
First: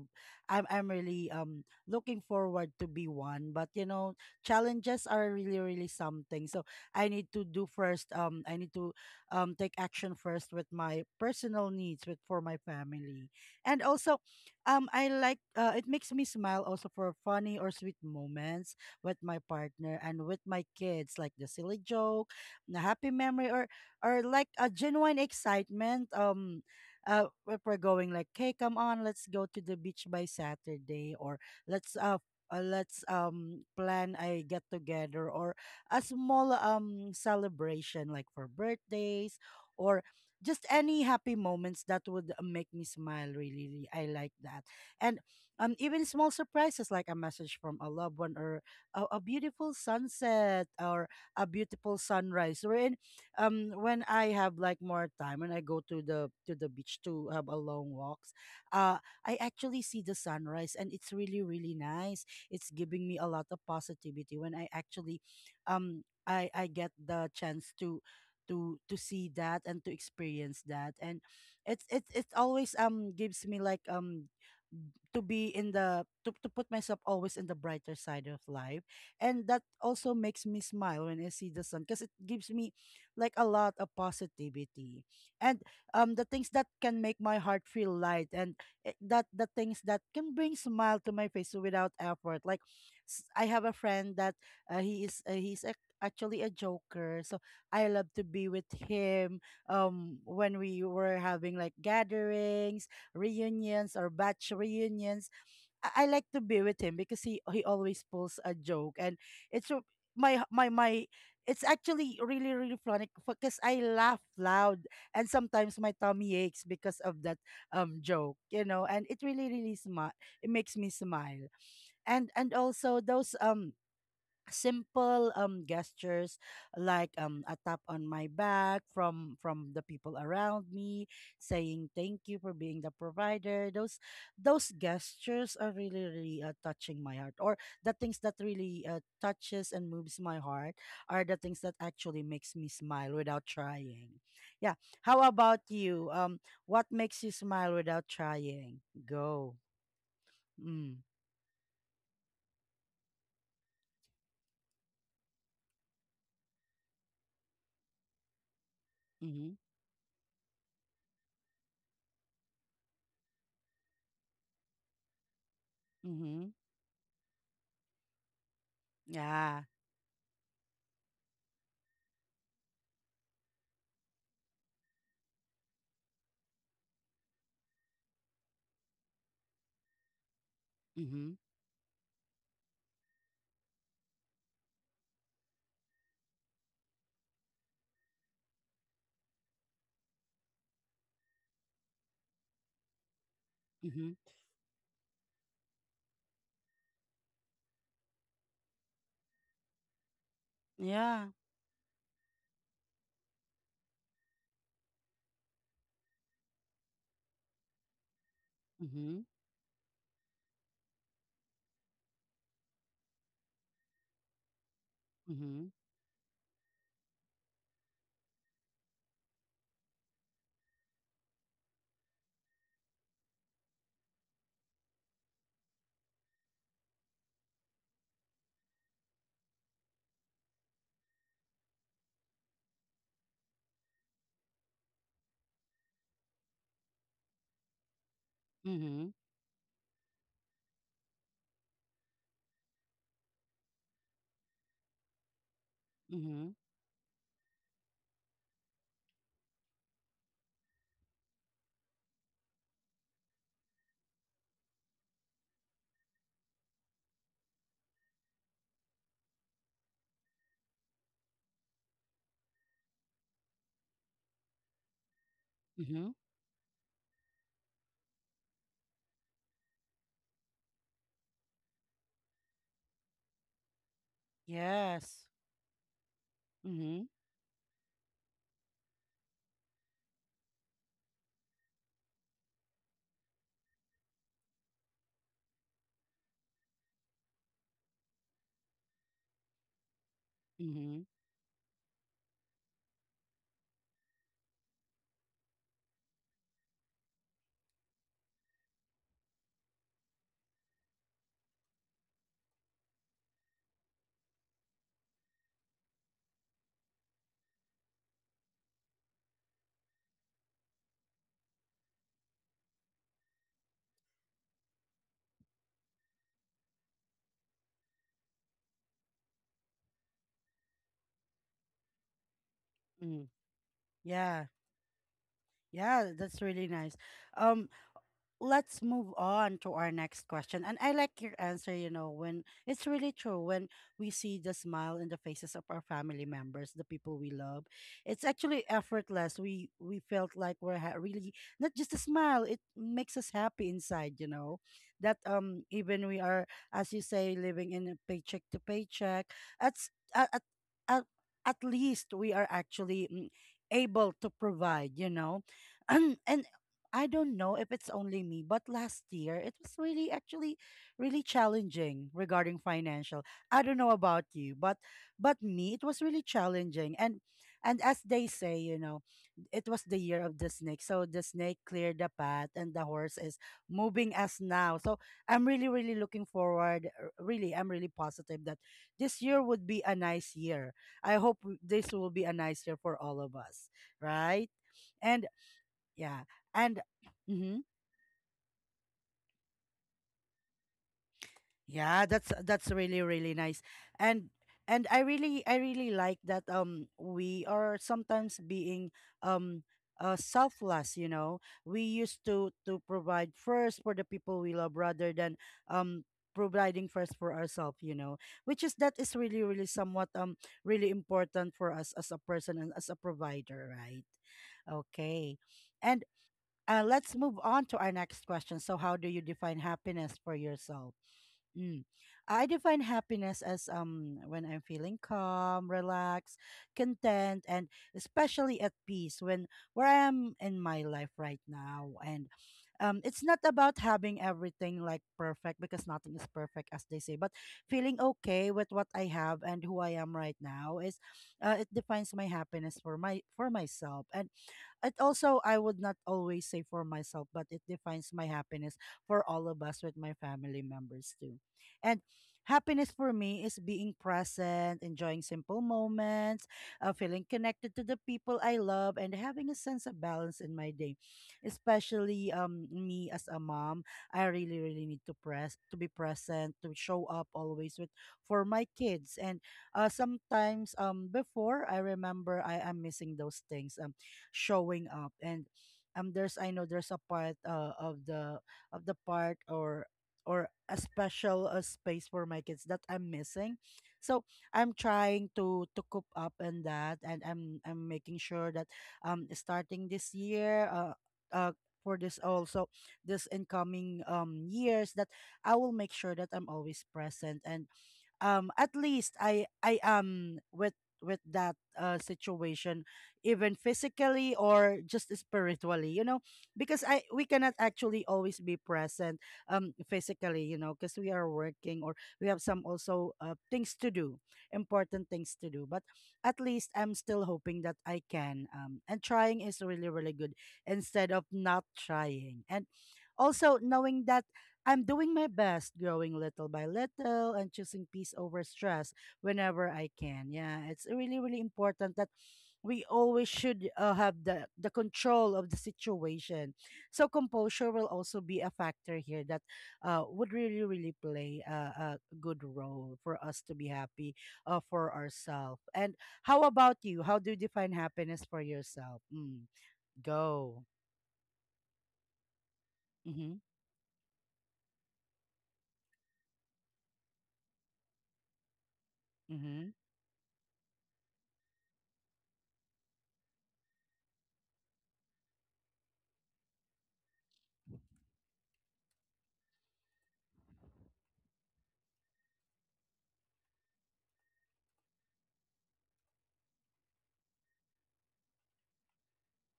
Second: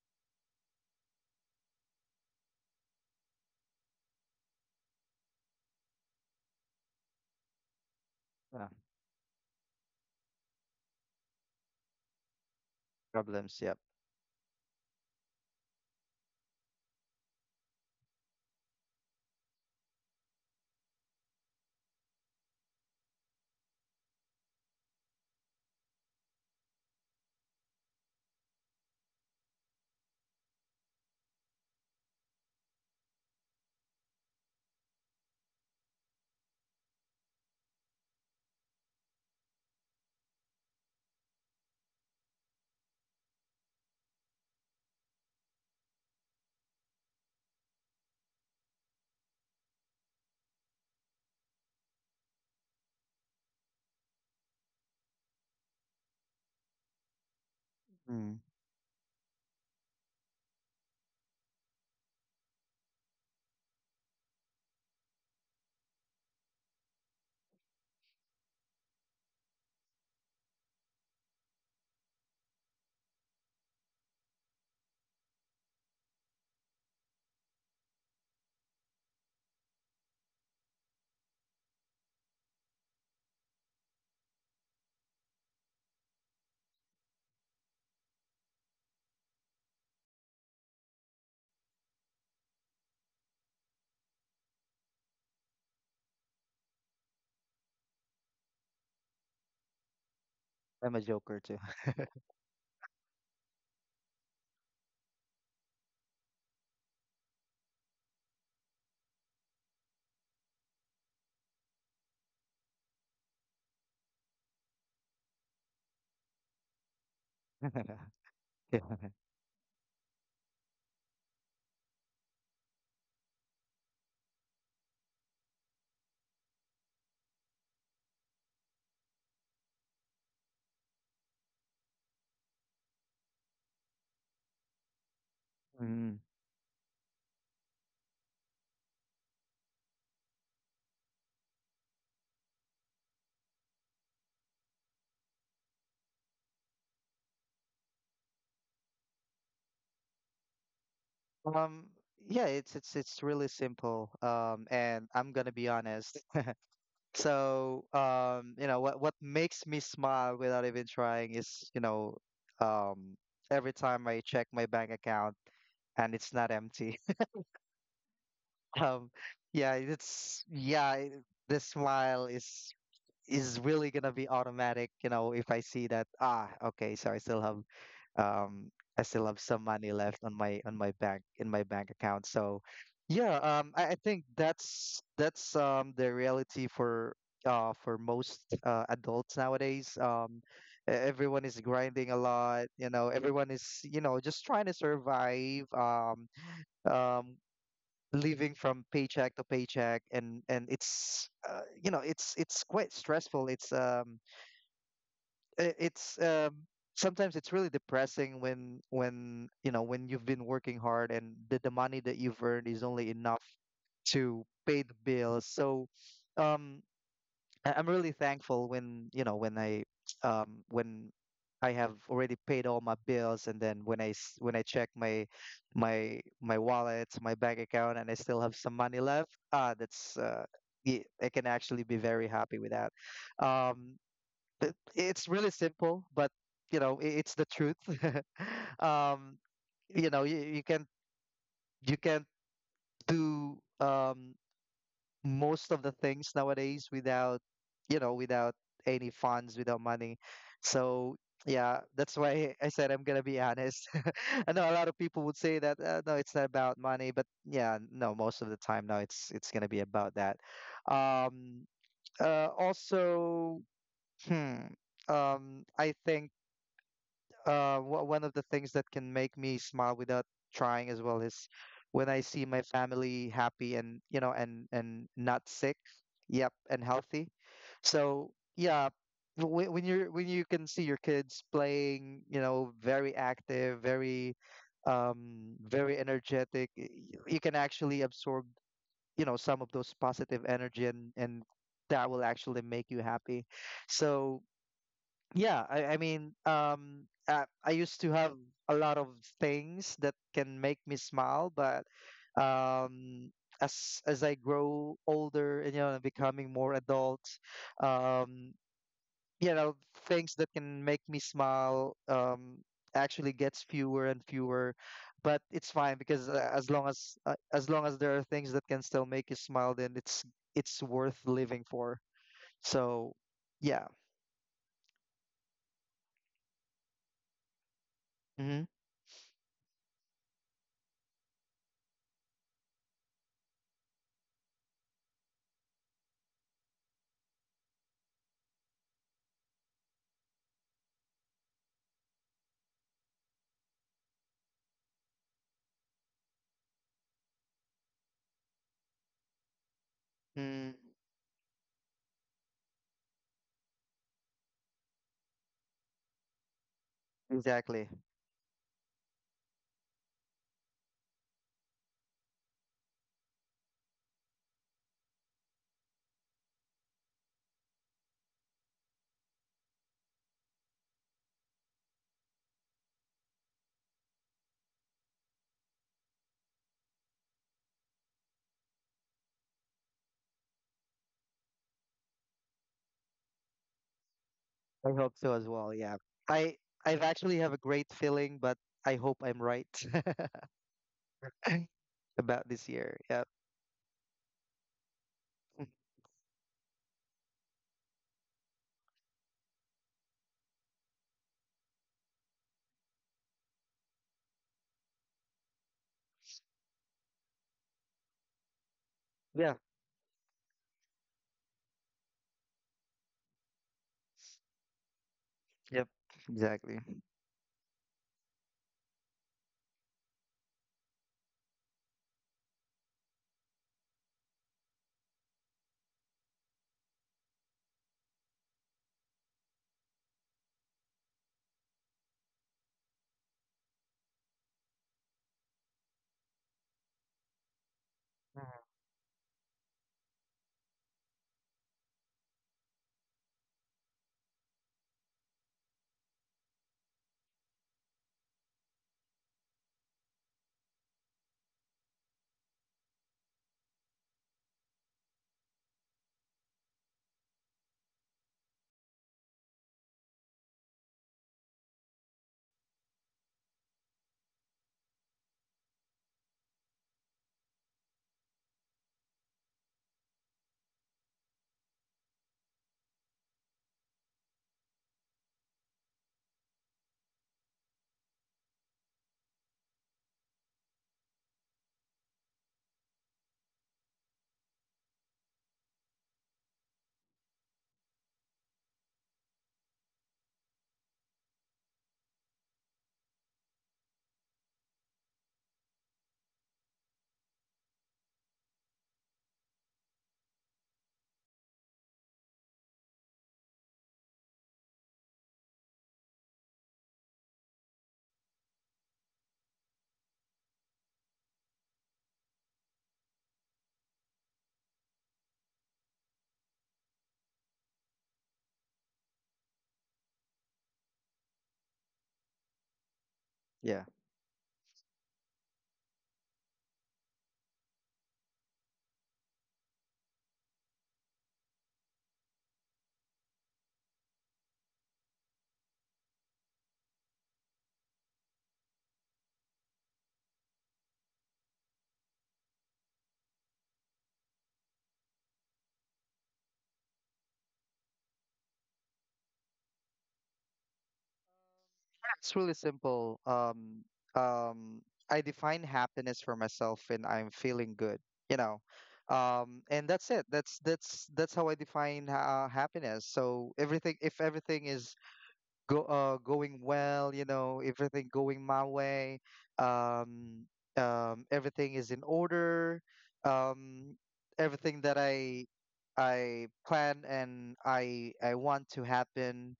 A: I'm I'm really um looking forward to be one. But you know, challenges are really really something. So I need to do first, um I
B: Uh,
A: need to um take action first with my personal needs, with for my family.
B: problems, yep.
A: And also, um I like, uh, it makes me smile also for funny or sweet moments with my partner and with my kids, like the silly joke, the happy memory, or or like a genuine excitement. Um, uh, if we're going like, hey, come on, let's go to the beach by Saturday. Or let's uh. Uh, let's um plan a get together, or a small um celebration, like for birthdays, or just any happy moments that would uh, make me smile, really, really. I like that. And um even small surprises, like a message from a loved one, or a, a beautiful sunset, or a beautiful sunrise. Wherein, um, when I have like more time and I go to the to the beach to have a long walks,
B: Mm.
A: uh, I actually see the sunrise, and it's really really nice. It's giving me a lot of positivity when I actually, um, I I get the chance to. To, to see that, and to experience that. And it's it's it always um gives me like, um to be in the to, to put myself always in the brighter side of life. And that also makes me smile when I see the sun, because it gives me like a lot of positivity. And um the things that can make my heart feel light, and it- that the things that can bring smile to my face without effort, like, s- I have a friend that, uh, he is uh, he's ac- actually a joker, so I love to be with him, um when we
B: I'm a
A: were
B: joker
A: having
B: too.
A: like gatherings, reunions, or batch reunions. I, I like to be with him because he he always pulls a joke. And it's r- my my my. It's actually really really funny, because I laugh loud, and sometimes my tummy aches because of that um
B: [LAUGHS]
A: joke, you
B: Yeah.
A: know. And it really really smart. It makes me smile. And and also those um simple um gestures, like um a tap on my back, from from the people around me saying thank you for being the provider. Those those gestures are really
B: Mm.
A: really uh, touching my heart. Or the things that really uh, touches and moves my heart, are the things that actually makes me smile without trying, yeah. How about you? Um what makes you smile without trying? Go. Mm.
B: Um, yeah, it's it's it's really simple. Um, and I'm gonna be honest. [LAUGHS] So, um, you know, what what
A: Mhm.
B: makes me smile without even trying is, you know, um, every time I check my bank account and it's not
A: Mhm.
B: empty. [LAUGHS] Um,
A: Yeah.
B: yeah, it's yeah, it- the smile is is really gonna be automatic. You know, if I see that, ah, okay, so I still have um I still have some money left on my on my bank
A: Mhm.
B: in my bank account. So yeah, um I, I think that's that's um the reality for uh for most uh adults nowadays. Um e- everyone is grinding a lot. You know, everyone is, you
A: Mhm.
B: know, just trying to survive, um um living from paycheck to paycheck, and and
A: Yeah.
B: it's uh, you know, it's it's quite stressful. It's um I- it's um, Sometimes it's really depressing when
A: Mhm,
B: when you know when you've been working hard and the, the money that you've earned is only enough to pay the bills.
A: mhm,
B: So um, I- I'm really thankful when you know when I um, when I have already paid all my bills, and then when I s- when I check my my my wallet, my bank account, and I still have some money left. Ah, that's uh, yeah, I can actually be very happy with that. Um, it- it's really simple, but you know, i- it's the truth. [LAUGHS]
A: mhm,
B: um, you know, you, you can you can do um, most of the things
A: mhm,
B: nowadays without, you know, without any funds, without money. So yeah, that's why I said I'm gonna be honest. [LAUGHS] I know a lot of people would say that uh, no, it's not about money. But yeah, no, most of the time now it's it's gonna be about that. Um, uh, also, hmm, um, I
A: mhm.
B: think uh, wha- one of the things that can make me smile without trying as well is when I see my family happy, and you know and and
A: Yes.
B: not sick, yep, and
A: Mhm,
B: healthy. So yeah, when, when you're when you can see your kids playing, you know, very active, very um very energetic, y- you can actually absorb, you know, some of those positive energy,
A: mhm.
B: and and that will actually make you happy. So yeah, I, I mean, um, uh, I used to have a lot of things that can make me smile, but um, as as I grow older and you know becoming more adult, um, you know, things that can make me smile um, actually gets fewer and fewer. But it's fine because uh, as long as uh, as long as there are things that can still make you smile, then it's it's worth living for. So
A: Mm,
B: yeah,
A: yeah, yeah, that's really nice. Um,
B: mm-hmm.
A: let's move on to our next question. And I like your answer, you know, when it's really true. When we see the smile in the faces of our family members, the people we love, it's actually effortless. We we felt like we're ha- really, not just a smile, it makes us happy inside, you know. That, um even we are, as you say, living in a paycheck to paycheck, at s- at at,
B: Mm,
A: at at least we are actually, mm, able to provide, you know. [CLEARS THROAT] and I don't know if
B: exactly.
A: it's only me, but last year it was really actually really challenging regarding financial. I don't know about you, but but me, it was really challenging. And and as they say, you know, it was the year of the snake. So the snake cleared the path, and the horse is moving us now. So I'm really really looking forward, r- really I'm really positive that this year would be a nice year. I hope, w- this will be a nice year for all of us, right?
B: I hope
A: And
B: so as well. Yeah.
A: yeah.
B: I
A: And
B: I've actually have a
A: mm-hmm.
B: great feeling, but I hope I'm right
A: Yeah,
B: [LAUGHS]
A: that's
B: about this
A: that's
B: year.
A: really
B: Yeah.
A: really nice. And and I really I really like that, um we are sometimes being um uh selfless, you know. We used to to provide first for the people we love, rather than um providing first for ourselves, you know. Which is that is really
B: Yeah.
A: really somewhat um really important for us as a person and as a provider, right? Okay.
B: Yep.
A: And uh,
B: Exactly.
A: let's move on to our next question. So, how do you define happiness for yourself? Mm. I define happiness as, um when I'm feeling calm, relaxed, content, and especially at peace when where I am in my life right now. And um, it's not about having everything like perfect, because nothing is perfect, as they say. But feeling okay with
B: Mhm.
A: what I have and who I am right now is, uh, it defines my happiness for my for myself. And it also, I would not always say for myself, but it defines my happiness for all of us with my family members too. And happiness for me is being present, enjoying simple moments, uh, feeling connected to the people I love, and having a sense of balance in my day. Especially um, me as a mom, I really, really need to press to be present, to show up always with for my kids. And uh, sometimes um before I remember I am missing those things. Um showing up, and um there's I know there's a part, uh, of the of the part, or or a special, uh, space for my kids that I'm missing. So I'm trying to to cope up in that, and i'm i'm making sure that, um starting this year, uh, uh for this also, this incoming um years, that I will make sure that I'm always present, and um at least i i am with with that, uh, situation, even physically or just spiritually, you know because I we cannot actually always be present, um physically, you know because we are working, or we have some also, uh, things to do, important things to do. But at least I'm still hoping that I can, um and trying is really, really good instead of not trying, and also
B: Yeah.
A: knowing that I'm doing my best, growing little by little and choosing peace over stress whenever I can. Yeah, it's really, really important that we always should, uh, have the, the control of the situation. So, composure will also be a factor here that uh, would really, really play a, a good role for us to be happy, uh, for ourselves. And how about you? How do you define happiness for yourself? Mm, go.
B: It's really simple.
A: Mm-hmm,
B: Um, um, I define happiness for myself when I'm feeling good, you know. Um,
A: mm-hmm,
B: and that's it. That's that's that's how I define uh, happiness. So everything, if everything is go uh, going well, you know, everything going my way. Um, um, everything is in order. Um, Everything that I I plan and I I want to happen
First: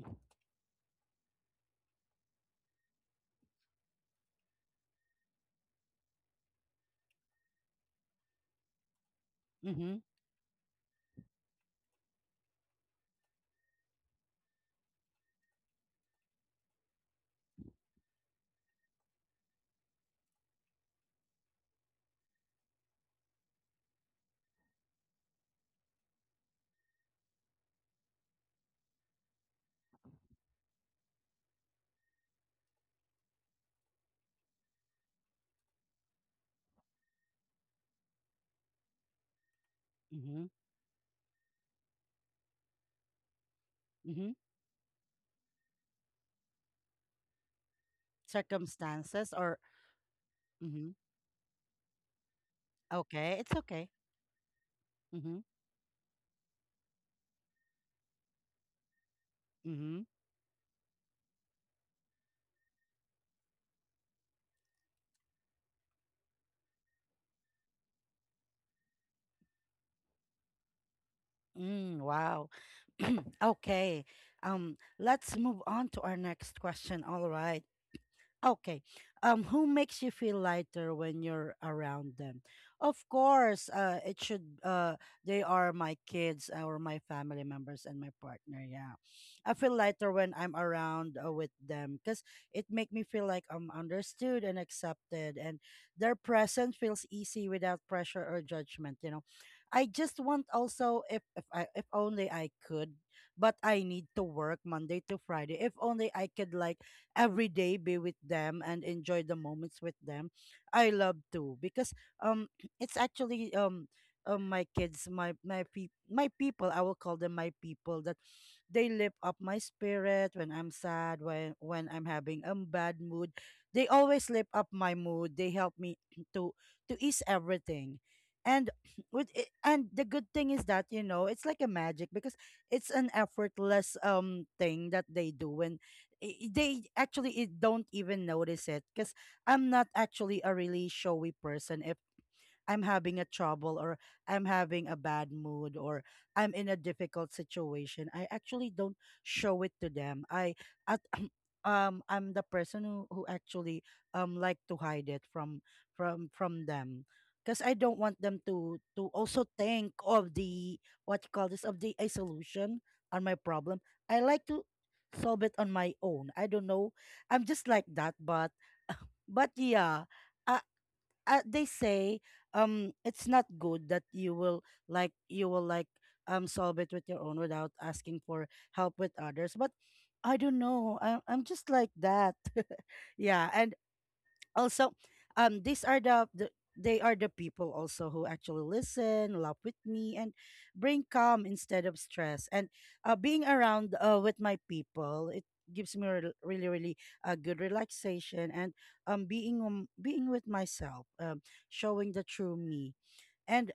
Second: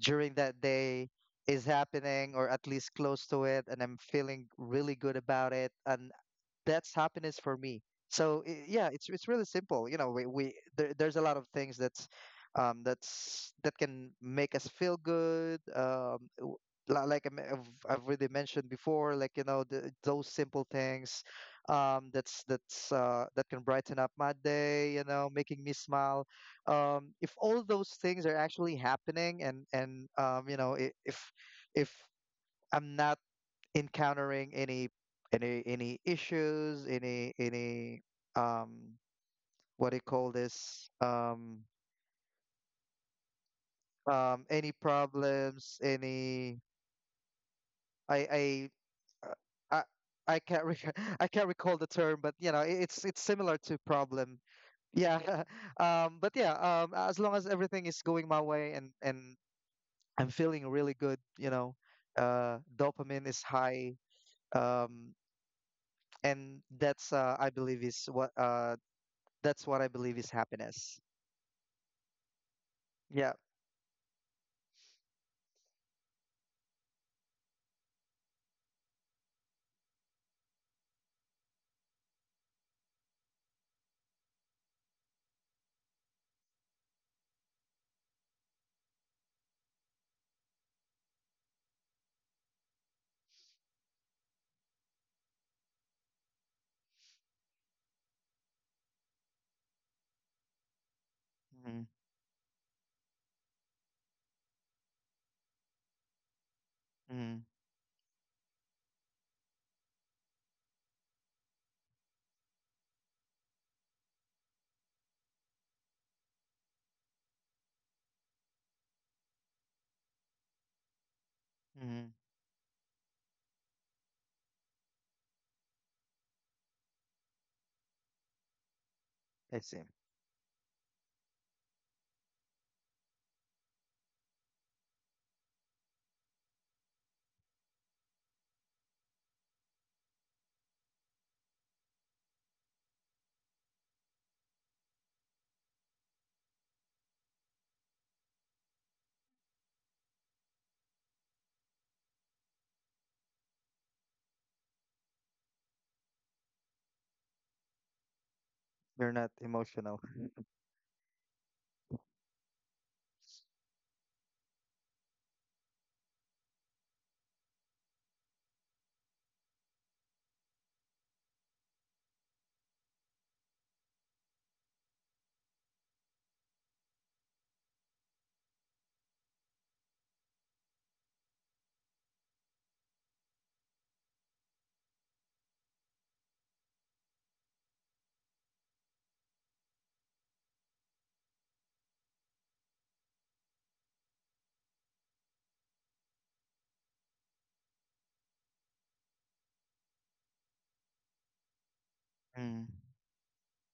B: during that day is happening, or at least close to it, and I'm feeling really good about it. And that's happiness for me. So i- yeah, it's it's really simple. You
A: mm-hmm,
B: know, we, we there, there's a lot of things that's um that's that can make us feel good. Um, w- li- like I me- I've, I've already mentioned before, like you know, the, those simple things, um that's that's uh that can brighten up my day. You know, making me smile. Um, if all those things are actually happening, and and um you know i- if if I'm not encountering any any any issues, any any um what do you call
A: mm-hmm,
B: this? Um
A: mm-hmm.
B: um any problems, any I I
A: Circumstances,
B: uh,
A: or
B: I I can't
A: mm-hmm.
B: rec- [LAUGHS] I can't recall the term, but you know, i- it's it's
A: Okay, it's
B: similar to
A: okay.
B: problem. Yeah.
A: Mm-hmm.
B: [LAUGHS] Um, but yeah, um, as long as everything is going my way, and and
A: Mm-hmm.
B: I'm feeling really good, you know, uh, dopamine is high, um, and that's uh, I believe is what uh, that's what I believe is happiness.
A: Mm, wow.
B: Yeah.
A: [CLEARS THROAT] Okay, um let's move on to our next question, all right? Okay. Um, who makes you feel lighter when you're around them? Of course, uh, it should. Uh, they are my kids, or my family members, and my partner. Yeah, I feel lighter when I'm around, uh, with them, because it make me feel like I'm understood and accepted, and their presence feels easy without pressure or judgment. You know, I just want also, if if I
B: Mm-hmm.
A: if only I could, but I need to work Monday to Friday. If only I could, like,
B: Mm-hmm.
A: every day be with them and enjoy the moments with them. I love to, because um [CLEARS THROAT] it's actually, um um, my kids, my my pe- my people, I will call them my people. That they lift up my spirit when I'm sad, when when I'm
B: Hmm.
A: having a bad mood. They always lift up my mood. They help me [CLEARS THROAT] to to ease everything. And [CLEARS THROAT] with it,
B: I see.
A: and the good thing is that, you know, it's like a magic, because it's an effortless um thing that they do, and i- i- they actually, i- don't even notice it, because I'm not actually a really showy person. If I'm having a trouble, or I'm having a bad mood, or I'm in a difficult situation, I actually don't show it to them. I at [CLEARS THROAT] um I'm the person who, who actually um like to hide it from from from them. Because I don't want them to to
B: You're not
A: also think
B: emotional.
A: of the, what you call this, of the a solution on my problem. I like to solve it on my own. I don't know. I'm just like that, but but yeah. I uh, They say um it's not good that, you will like you will, like, um solve it with your own without asking for help with others, but I don't know, I, I'm just like that. [LAUGHS] Yeah. Also, um these are the, the they are the people also, who actually listen, laugh with me, and bring calm instead of stress. And uh, being around, uh, with my people, it gives me rel- really, really a good relaxation, and um being, um, being with myself, um, showing the true
B: Mm.
A: me. And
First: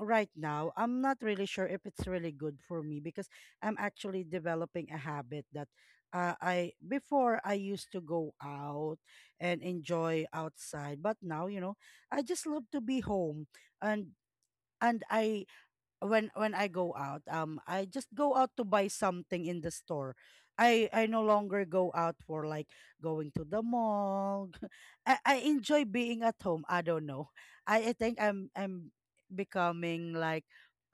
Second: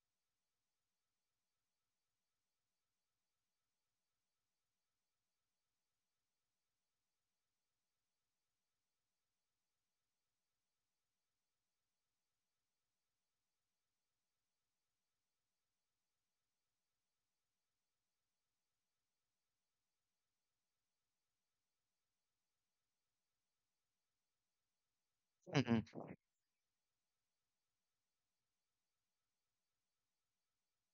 A: right now, I'm not really sure if it's really good for me, because I'm actually developing a habit that, uh, I before I used to go out and enjoy outside, but now, you know I just love to be home. And and I when when I go out, um, I just go out to buy something in the store. I I no longer go out for, like, going to the mall. [LAUGHS] I I
B: Mm-mm.
A: enjoy being at home. I don't know. I I think I'm I'm becoming, like,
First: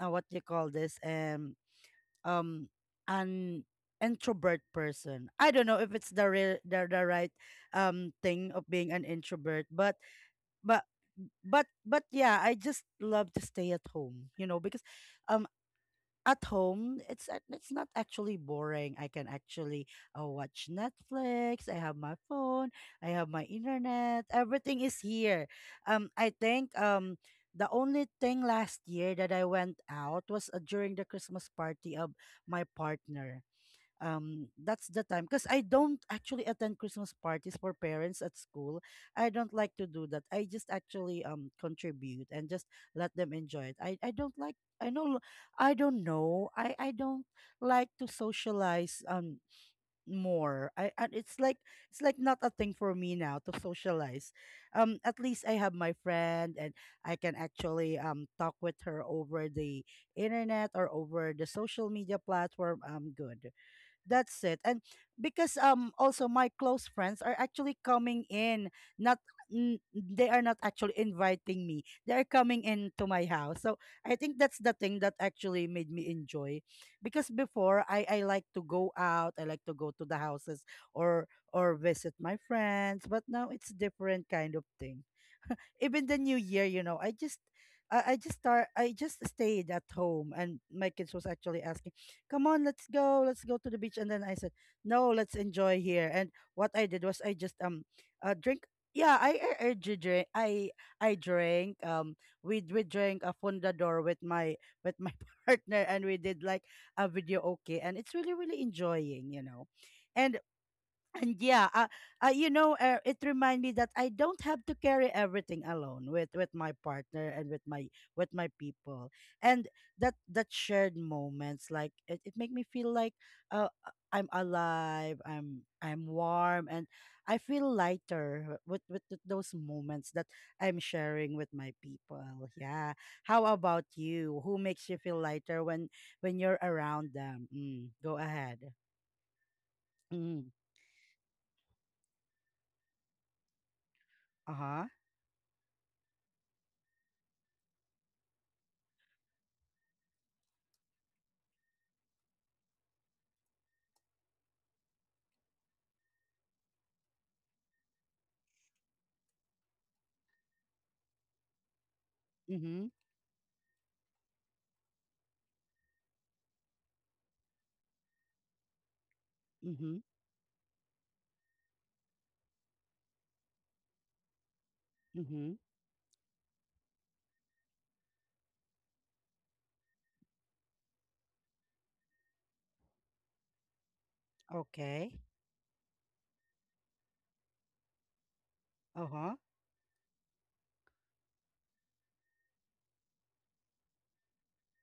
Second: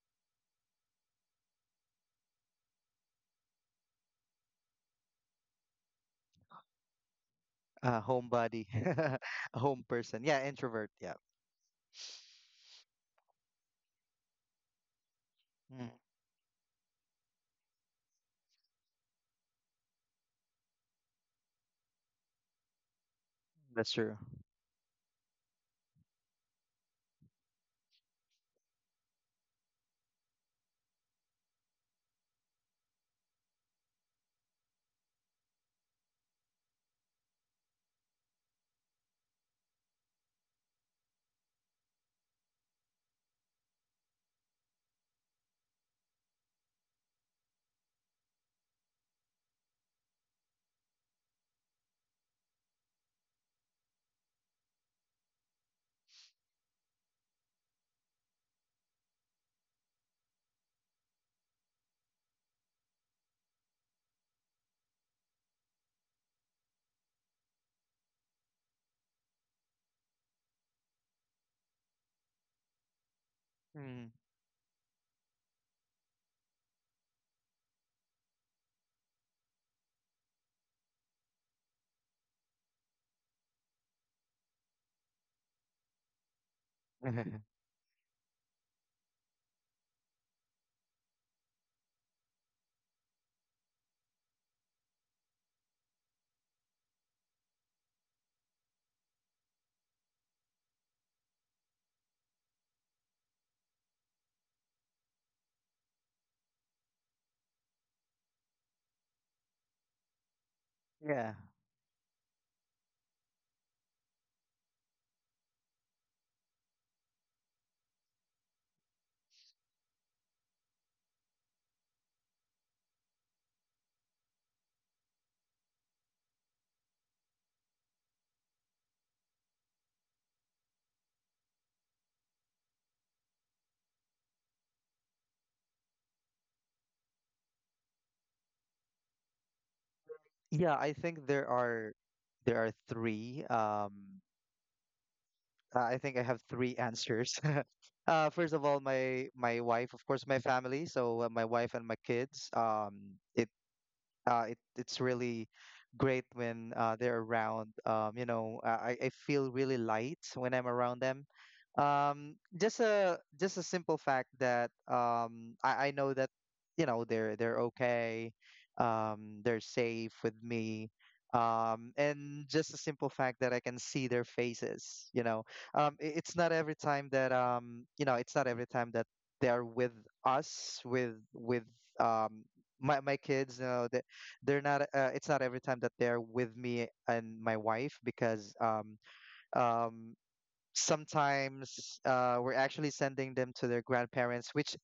A: uh, what do you call this, um um an introvert person. I don't know if it's the, re- the the right
B: A
A: um thing
B: homebody,
A: of being an
B: [LAUGHS] a
A: introvert,
B: home
A: but
B: person. Yeah,
A: but
B: introvert. Yeah.
A: but but yeah, I just love to stay at home, you know, because, um,
B: Mm,
A: at home it's, a- it's not actually boring. I can actually, uh, watch Netflix, I have my phone, I have my
B: that's true.
A: internet, everything is here. um I think, um the only thing last year that I went out was, uh, during the Christmas party of my partner. um that's the time, because I don't actually attend Christmas parties for parents at school. I don't like to do that, I just actually um contribute and just let them enjoy it. i i don't like, I know, I don't know, i i don't like to socialize um more I And it's like, it's like not a thing for me now to socialize. um at least I have my friend, and I can actually um talk with her over the internet, or over the social media platform, I'm good, that's it. And because um also my close friends are actually coming in, not, n- they are not actually inviting me. They are coming into my house. So
B: Mm.
A: I think that's the thing that actually made me enjoy. Because before, I I like to go out, I like to go to the houses, or or visit my friends, but now it's different kind of thing. Even the new year, you know, I just
B: [LAUGHS]
A: I, I just start I just stayed at home, and my kids was actually asking, come on, let's go, let's go to the beach. And then I said, no, let's enjoy here. And what I did was, I just, um uh, drink. Yeah, i i, I drank, I I drank, um we we drank a fundador with my with my [LAUGHS] partner, and we did, like, a video. Okay, and it's really, really enjoying, you know. and
B: Yeah.
A: and yeah, uh, uh, you know, uh, it reminded me that I don't have to carry everything alone, with with my partner, and with my with my people, and that that shared moments, like it, it make me feel like, uh uh, I'm alive, I'm I'm warm, and I feel lighter with with th- those moments that I'm sharing with my people. Yeah, how about you? Who makes you feel lighter when when you're around them? Mm, go ahead. Mm,
B: Yeah, I think there are there are three. Um,
A: uh
B: uh, I think I have three answers. [LAUGHS] Uh, first of all, my my wife, of course, my family. So uh, my wife and my kids. Um, it uh, it, it's really great when uh, they're around. Um, you know, I, I feel really light when I'm around them. Um, just
A: huh.
B: a just a simple fact that um, I, I know that you know they're they're okay, um, they're
A: Mhm,
B: safe with me, um, and just a simple fact that I can see their faces. You know,
A: mhm.
B: um, it, it's not every time that um, you know it's not every time that they're with us with with um, my my kids. You know, they they're not uh,
A: Okay.
B: it's not every time that they're with me and my wife, because um
A: Uh-huh.
B: um sometimes uh we're actually sending them to their grandparents, which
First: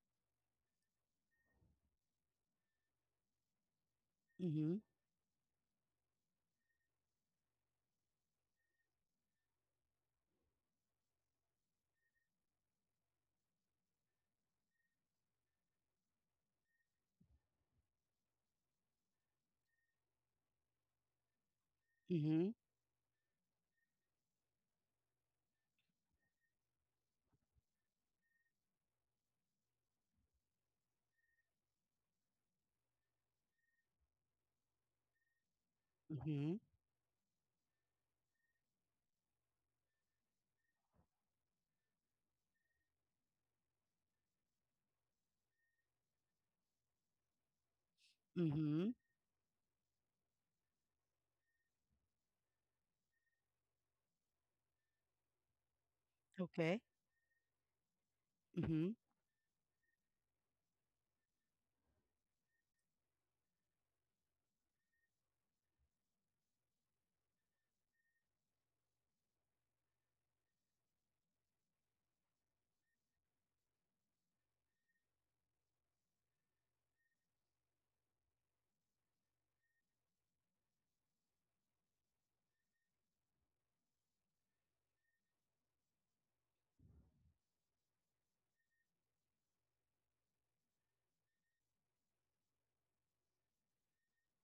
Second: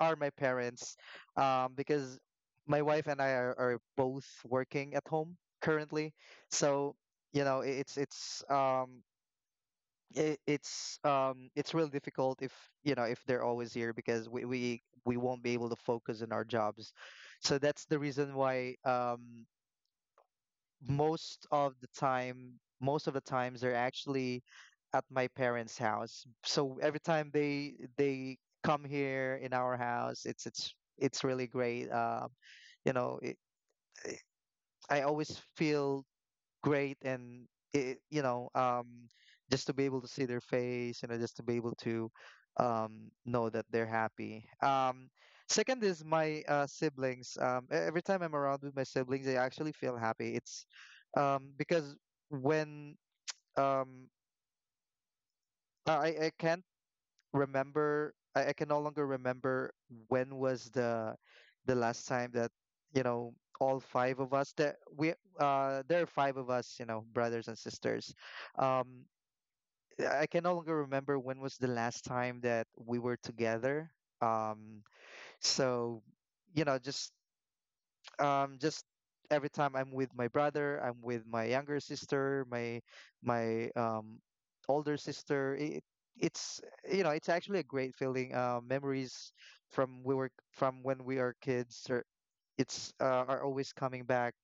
B: are my parents, um because my wife and I are, are both
A: Mhm,
B: working at home currently, so you know I- it's it's um it, it's um it's real difficult if you know if they're always here, because we we we won't be able to focus on our jobs. So that's the reason why um most of the
A: mhm,
B: time, most of the times they're actually at my parents' house. So every time they they come here in our house, it's it's it's really great. Um, you know, it, I always feel
A: mhm,
B: great, and it, you know um just to be able to see their face, you know, just to be able to um know that they're happy. Um second is my uh siblings. Um e- every time I'm around with my
A: mhm.
B: siblings, I actually feel happy. It's um Because when um i i can
A: Okay.
B: remember I, I can no
A: Mhm,
B: longer remember when was the the last time that you know all five of us that we uh there are five of us, you know, brothers and sisters. um I I can no longer remember when was the last time that we were together. um so you know just um just every time I'm with my brother, I'm with my younger sister, my my um older sister. It, it's, you know, it's actually a great feeling. Uh, memories from we were from when we are kids are it's uh, are always coming back.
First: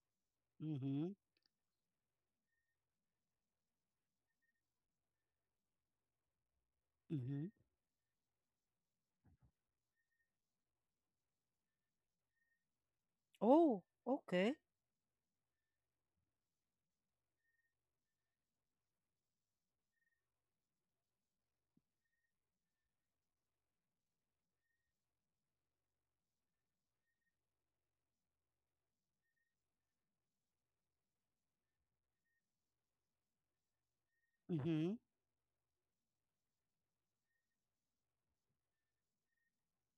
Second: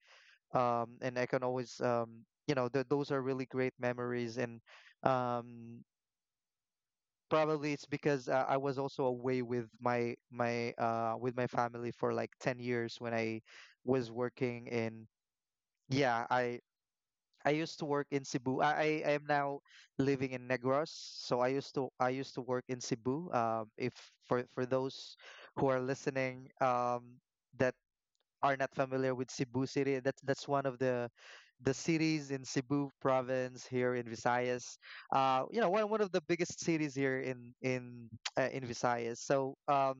B: Um,
A: mhm,
B: and I can always um you know th those are really great memories. And um
A: mhm.
B: probably it's because uh, I was also away with my my uh with my family for like ten years when I
A: Oh,
B: was
A: okay.
B: working in. Yeah, I I used to work in Cebu. I, I I am now living in Negros, so I used to I used to work in Cebu. Um, if for for those who are listening, um, that are not familiar with Cebu City, that's that's one of the the cities in Cebu province here in Visayas.
A: Mhm,
B: Uh, you know, one one of the biggest cities here in in [TSK] uh, in Visayas. So um,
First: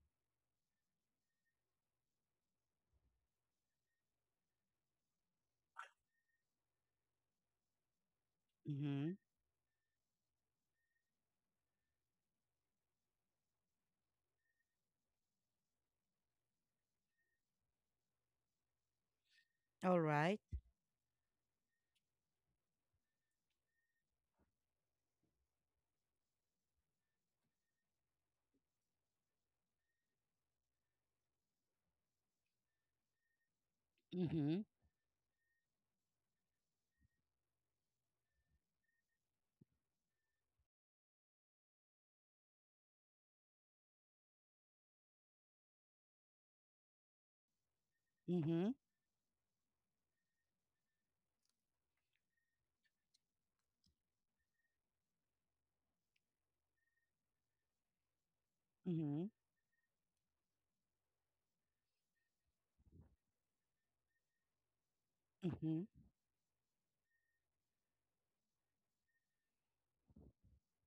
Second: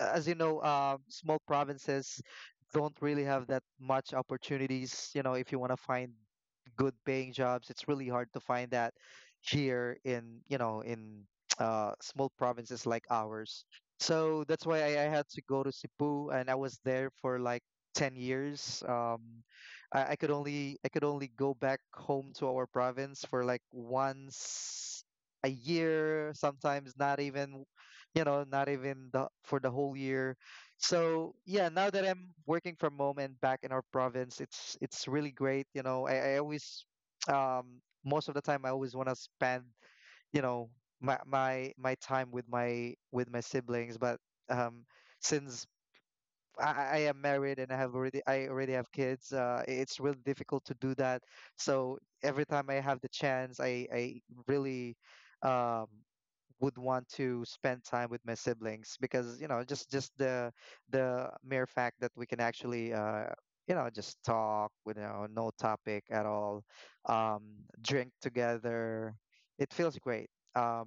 B: a- as you know, uh, small provinces don't really have that much opportunities. You know, if you want to find good paying jobs, it's really hard to find that
A: mhm.
B: here in, you know, in [TSK] uh, small provinces like ours. So that's why I, I had to go to Cebu, and I was there for like ten years. Um,
A: All
B: I, I could
A: right.
B: only I could only go back home to our province for like once a year, sometimes not even you know not even the for the whole year. So yeah, now that I'm working from home and back in our province,
A: Mhm,
B: it's it's really great. You know I, I always um Most of the time I always want to spend you know my my my time with my with my siblings. But um since I, I I am married and I have already I already
A: mhm,
B: have kids, Uh, it's really difficult to do that. So every time I have the chance, I I really um, would want to spend time with my siblings,
A: mhm,
B: because you know just just the the mere fact that we can actually uh you know just talk with, you know, no
A: mhm,
B: topic at all, um drink together, it feels great. um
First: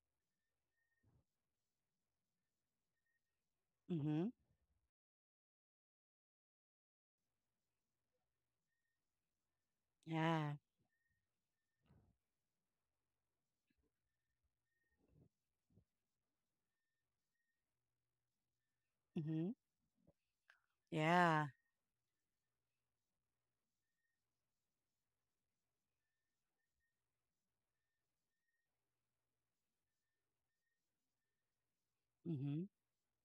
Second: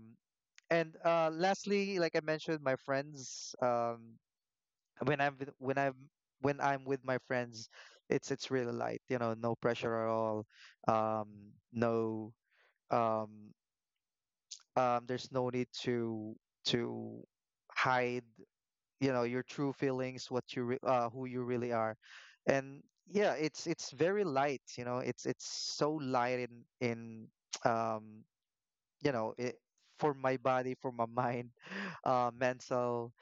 B: and uh lastly, like I mentioned, my friends. um
A: mhm,
B: when i'm with- when i'm when I'm with my friends, it's it's really light, you know, no pressure at all.
A: yeah.
B: um no um um, there's no need to to hide, you know your
A: Mhm,
B: true feelings, what you re- uh, who you
A: yeah.
B: really are. And yeah, it's it's very light. You know it's it's so light in in [TSK] um you know it for my body, for my mind, [LAUGHS] uh
A: Mhm,
B: mental.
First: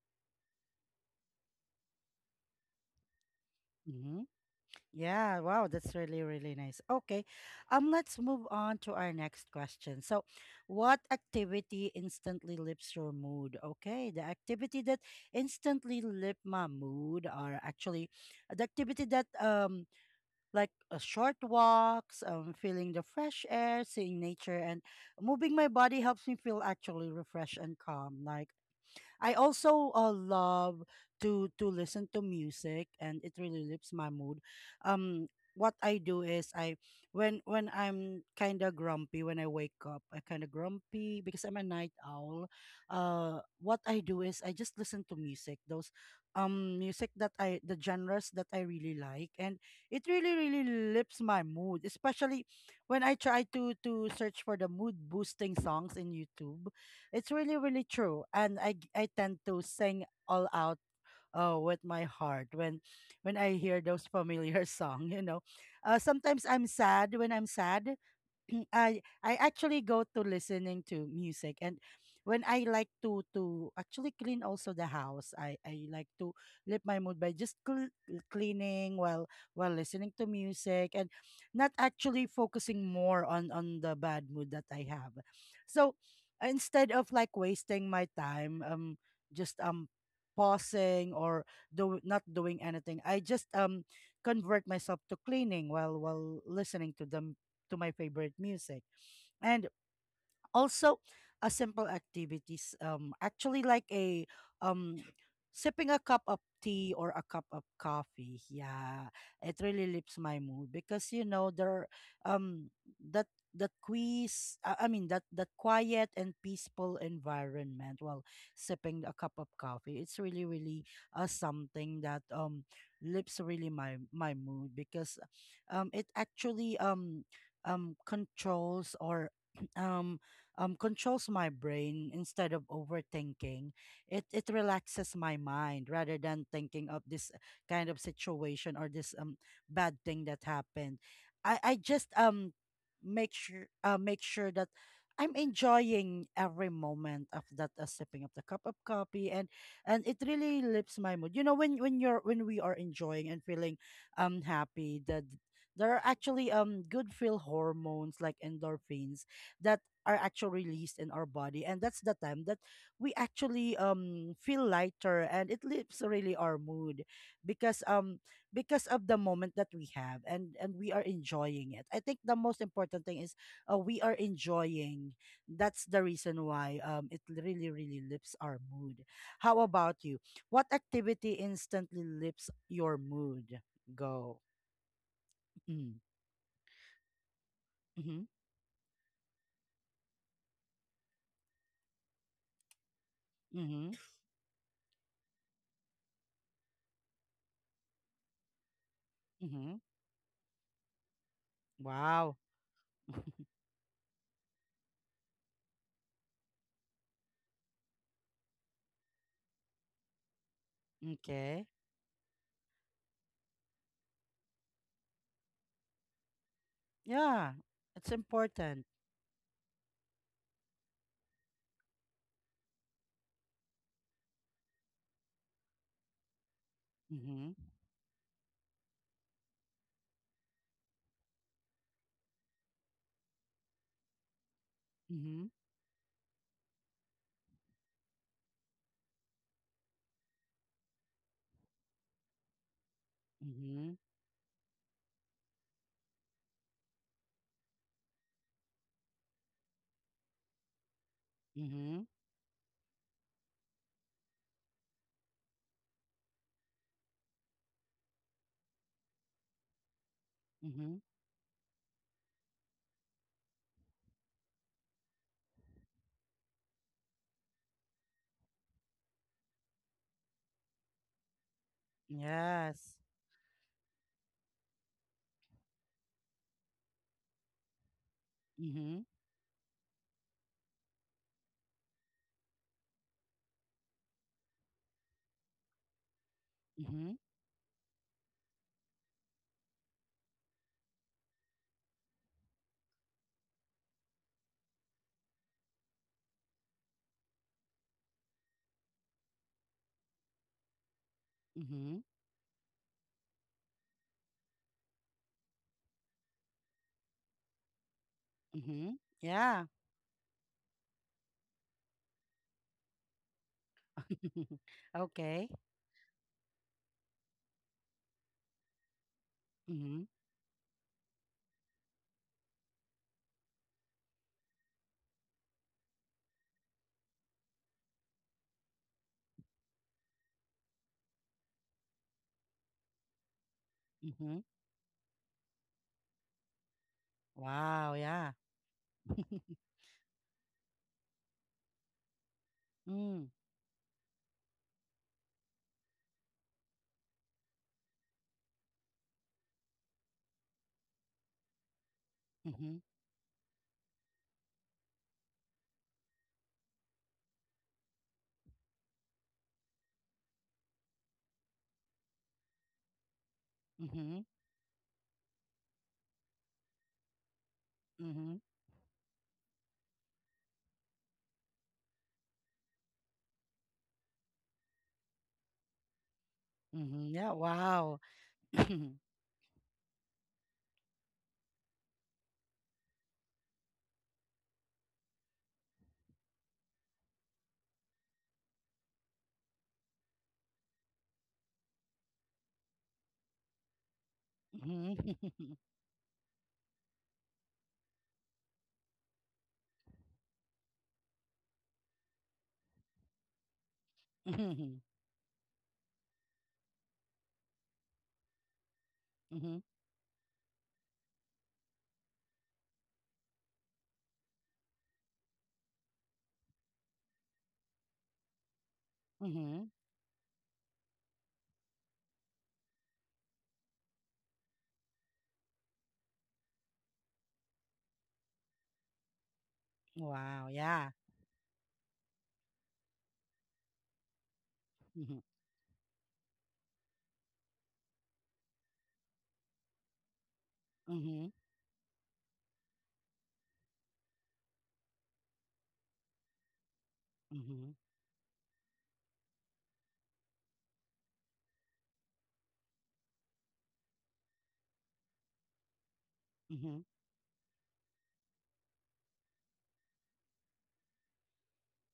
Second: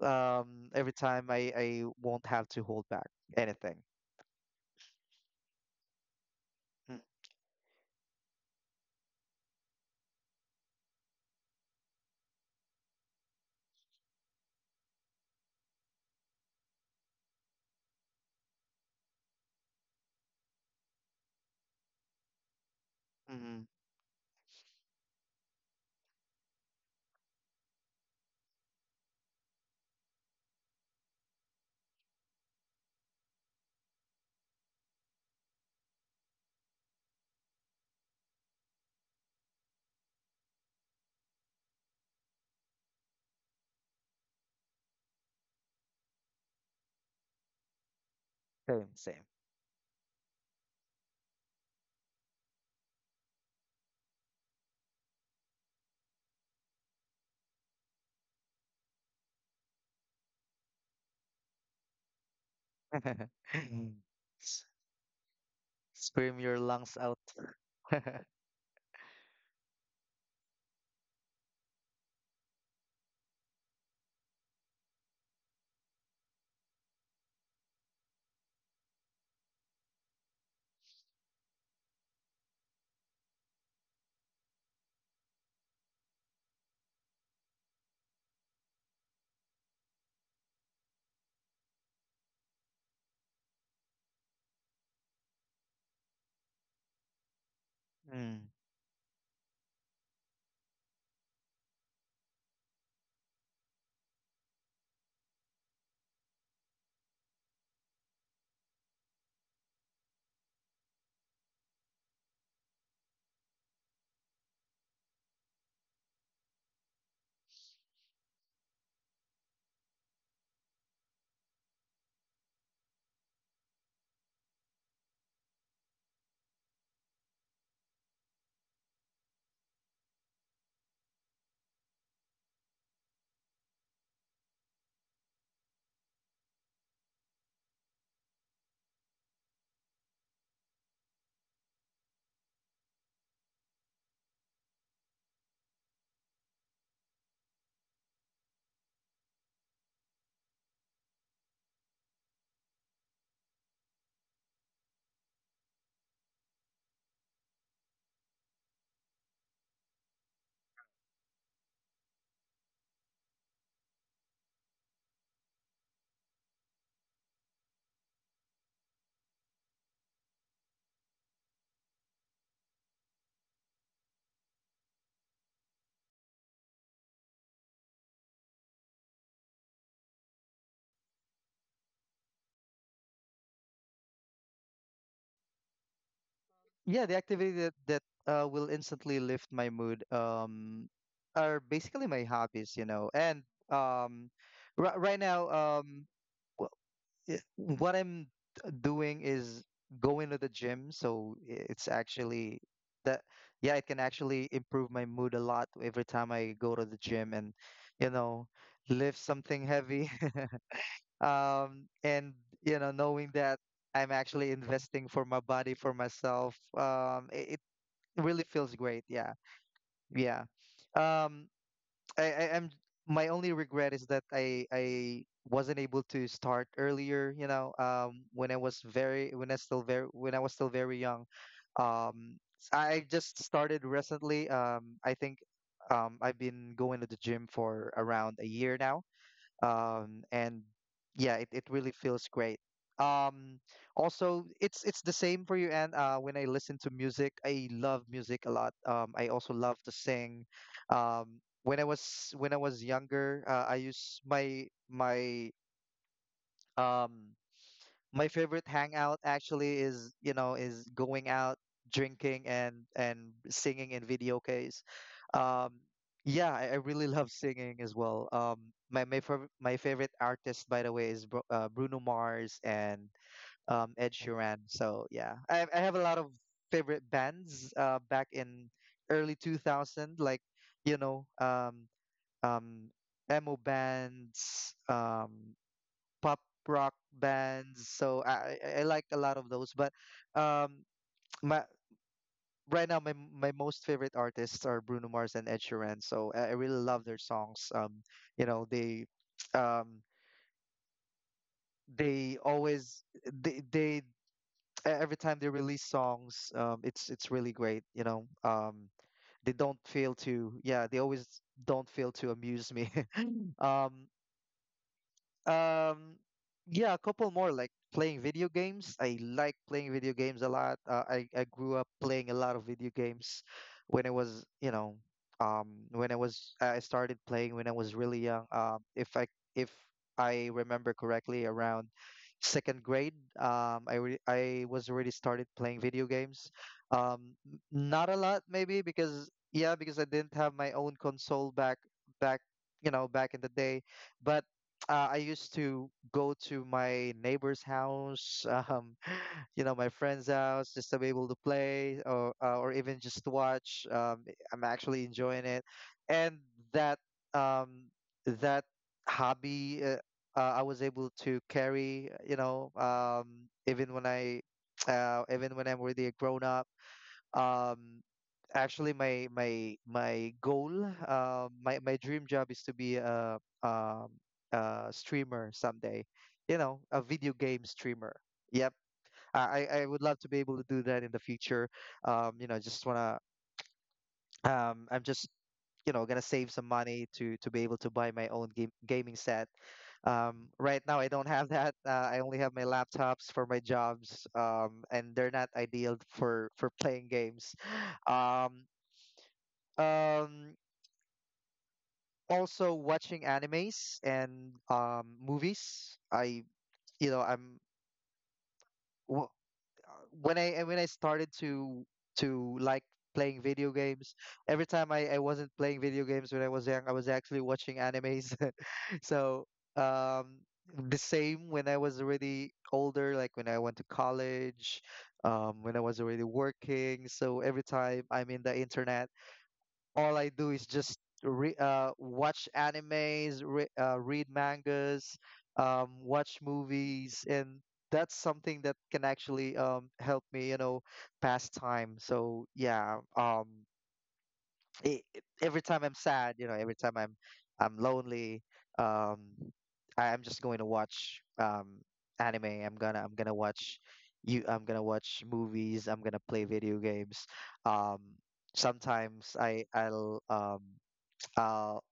B: um Every time I I won't have to hold back anything.
A: mhm. Yeah, wow, that's really, really nice.
B: Mm,
A: Okay, um, let's move on to our next question. So, what activity instantly lifts your mood? Okay, the activity that instantly lift my mood are actually the activity that, um like, uh, short walks, um, feeling the fresh
B: mhm.
A: air, seeing nature, and moving my body helps me feel actually refreshed and calm. Like, I also uh, love to to listen to music, and it really lifts my mood. Um, what I do is, I when when I'm kind of grumpy when I wake up, I kind of grumpy because I'm a night owl. Uh, what I do is, I just listen to music. Those um music that, I the genres that I
B: Same,
A: really
B: same.
A: like, and it really, really lifts my mood, especially when I try to to search for the mood boosting songs in YouTube. It's really, really true. And I g- I tend to sing all out, uh, with my heart, when
B: [LAUGHS]
A: when I hear
B: Mm.
A: those familiar
B: S-
A: [LAUGHS] song, you know. Uh,
B: Scream
A: sometimes
B: your
A: I'm
B: lungs
A: sad,
B: out.
A: when I'm sad.
B: [LAUGHS]
A: [CLEARS THROAT] I I actually go to listening to music, and when I like to to actually clean also the house, I I like to lift my mood by just cl- cleaning while while listening to music, and not actually focusing more on on the bad mood that I have. So, uh, instead of, like, wasting my time, um just um pausing, or do not doing anything, I just um convert myself to cleaning while while listening to the to my favorite
B: Mm.
A: music. And also, a simple activities, um, actually like a, um, sipping a cup of tea or a cup of coffee. Yeah, it really lifts my mood because you know there, um, that that quiz, uh, I mean that that quiet and peaceful environment. Well, sipping a cup of coffee, it's really really uh, something that um lifts really my my mood because um it actually um um controls or [CLEARS THROAT] um um, controls my brain instead of overthinking. It it relaxes my mind rather than thinking of this kind of situation or this um bad thing that happened. I I just um make sure uh make sure that I'm enjoying every moment of that uh, sipping of the cup of coffee, and and it really lifts my mood. You know, when when you're when we are enjoying and feeling um happy, that there are actually um good feel hormones like endorphins that are actually released in our body, and that's the time that we actually um feel lighter and it lifts really our mood, because um because of the moment that we have, and and we are enjoying it. I think the most important thing is uh, we are enjoying. That's the reason why um it really really lifts our mood. How about you? What activity instantly lifts your mood? Go. Mm.
B: Yeah, the activity that, that
A: Mm-hmm.
B: uh, will instantly lift my mood um, are basically my hobbies, you know. And
A: Mm-hmm.
B: um, ri- right now, um, well, i- what I'm d- doing is
A: Mm-hmm.
B: going to the gym. So i- it's
A: Wow. [LAUGHS]
B: actually that, yeah, it can actually improve my mood a lot every time I go to the gym and, you know, lift something heavy. [LAUGHS]
A: Okay.
B: Um, and, you know, knowing that I'm actually investing for my body, for myself, um,
A: Yeah,
B: i-
A: it's
B: really feels
A: important.
B: great. Yeah, yeah. Um, I, I am My only regret is that I I wasn't able to start earlier. You
A: Mm-hmm.
B: know, um, when I was very when I still very when I was still very young. Um, s- I just started recently. Um, I think
A: Mm-hmm.
B: um I've been going to the gym for around a year now, um, and yeah, it, it really feels great. Um,
A: Mm-hmm.
B: also, it's it's the same for you. And uh, when I listen to music, I love music a lot. Um, I also love to sing. Um, when I
A: Mm-hmm.
B: was when I was younger, uh, I used my my um, my favorite hangout actually is, you know, is
A: Mm-hmm.
B: going out drinking and and singing in video case. Um, yeah, I, I really [LAUGHS] love singing as well. Um, my my fav my favorite artist, by the way, is Bru uh, Bruno Mars
A: Yes.
B: and, um, Ed Sheeran. So yeah, I I have a lot of favorite bands uh, back in
A: Mm-hmm.
B: early two thousand, like you know, um, um, emo bands. Um, pop rock
A: Mm-hmm.
B: bands. So I, I I like a lot of those. But um, my right now my my most favorite artists are Bruno Mars and Ed Sheeran. So I, I really love their songs. Um, you know they um
A: Mm-hmm.
B: they always they they e- every time they release songs, um it's it's really great, you know um
A: Mm-hmm.
B: they
A: Yeah.
B: don't fail to yeah they always don't fail to amuse me. [LAUGHS] um
A: [LAUGHS] Okay.
B: Um, yeah, a couple more, like playing video games. I like playing
A: Mm-hmm.
B: video games a lot. Uh, I I grew up playing a lot of video games when I was, you know, um, when I was I started playing when I was really young. Um, if I if I remember correctly, around second grade, um, I re
A: Mm-hmm.
B: I was already started playing video games. Um, n-
A: Wow,
B: Not a
A: yeah.
B: lot maybe because,
A: [LAUGHS]
B: yeah, because I didn't have my own console back back, you know,
A: Mm.
B: back in the day. But uh, I used to go to my neighbor's house, [LAUGHS] um, you know, my friend's house, just to be able to play or uh, or
A: Mm-hmm.
B: even just to watch. Um, I'm actually enjoying it, and that um, that hobby, uh, uh, I was able to carry, uh, you know, um, even when
A: Mm-hmm.
B: I [TSK] uh, even when I'm really a grown up. Um,
A: Mm-hmm.
B: actually my my my goal uh, my my dream job is to be a, um a streamer someday, you know, a
A: Mm-hmm. Yeah,
B: video game
A: wow.
B: streamer. Yep.
A: [CLEARS THROAT]
B: i i I would love to be able to do that in the future. Um you know just wanna um I'm just you know gonna save some money to to be able to buy my own game gaming set. Um right now I don't have that. uh, I only have my laptops for my jobs, um
A: Mm-hmm.
B: and they're
A: [LAUGHS]
B: not ideal for for playing games. [LAUGHS] um um Also, watching animes and
A: Mm-hmm.
B: um movies. I you know I'm wh-
A: Mm-hmm.
B: when I When I started to to like playing video games. Every time I I wasn't playing video games when I was young, I was actually watching animes. [LAUGHS] So
A: Mm-hmm.
B: um the same when I was already older, like when I went to college, um when I was already working. So every time I'm in the internet, all I
A: Wow,
B: do is
A: yeah.
B: just re- uh, watch animes, re- uh, read mangas,
A: Mm-hmm.
B: um, watch movies, and that's something that can actually um, help me, you know,
A: Mm-hmm.
B: pass time. So yeah, um, e- e- every time I'm sad, you know, every time I'm
A: Mm-hmm.
B: I'm lonely, um, I- I'm just going to watch um anime. I'm gonna I'm gonna watch you. I'm gonna watch movies. I'm gonna play
A: Mm-hmm.
B: video games. Um, sometimes I I'll um [TSK] I'll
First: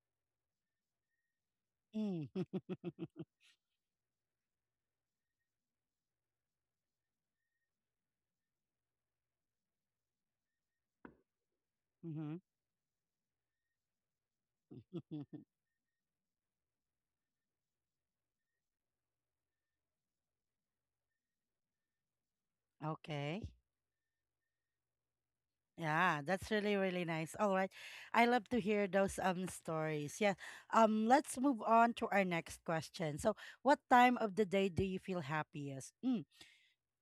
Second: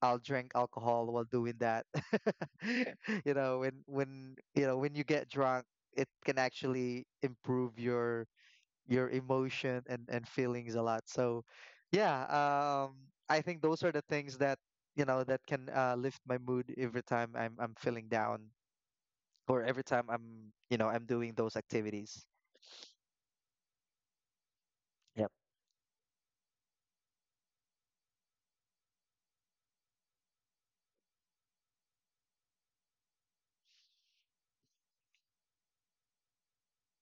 B: I'll drink alcohol while doing that.
A: Mm. [LAUGHS]
B: [LAUGHS] You know, when when you know when you get drunk, it can actually improve your your emotion and and feelings a lot. So yeah,
A: Mm-hmm.
B: um I think those are the things that you know
A: [LAUGHS]
B: that can uh, lift my mood every time i'm i'm feeling down, or every time I'm you know I'm doing those activities.
A: Okay.
B: Yep.
A: Yeah, that's really, really nice. All right. I love to hear those um stories. Yeah. Um, let's move on to our next question. So, what time of the day do you feel happiest? Mm.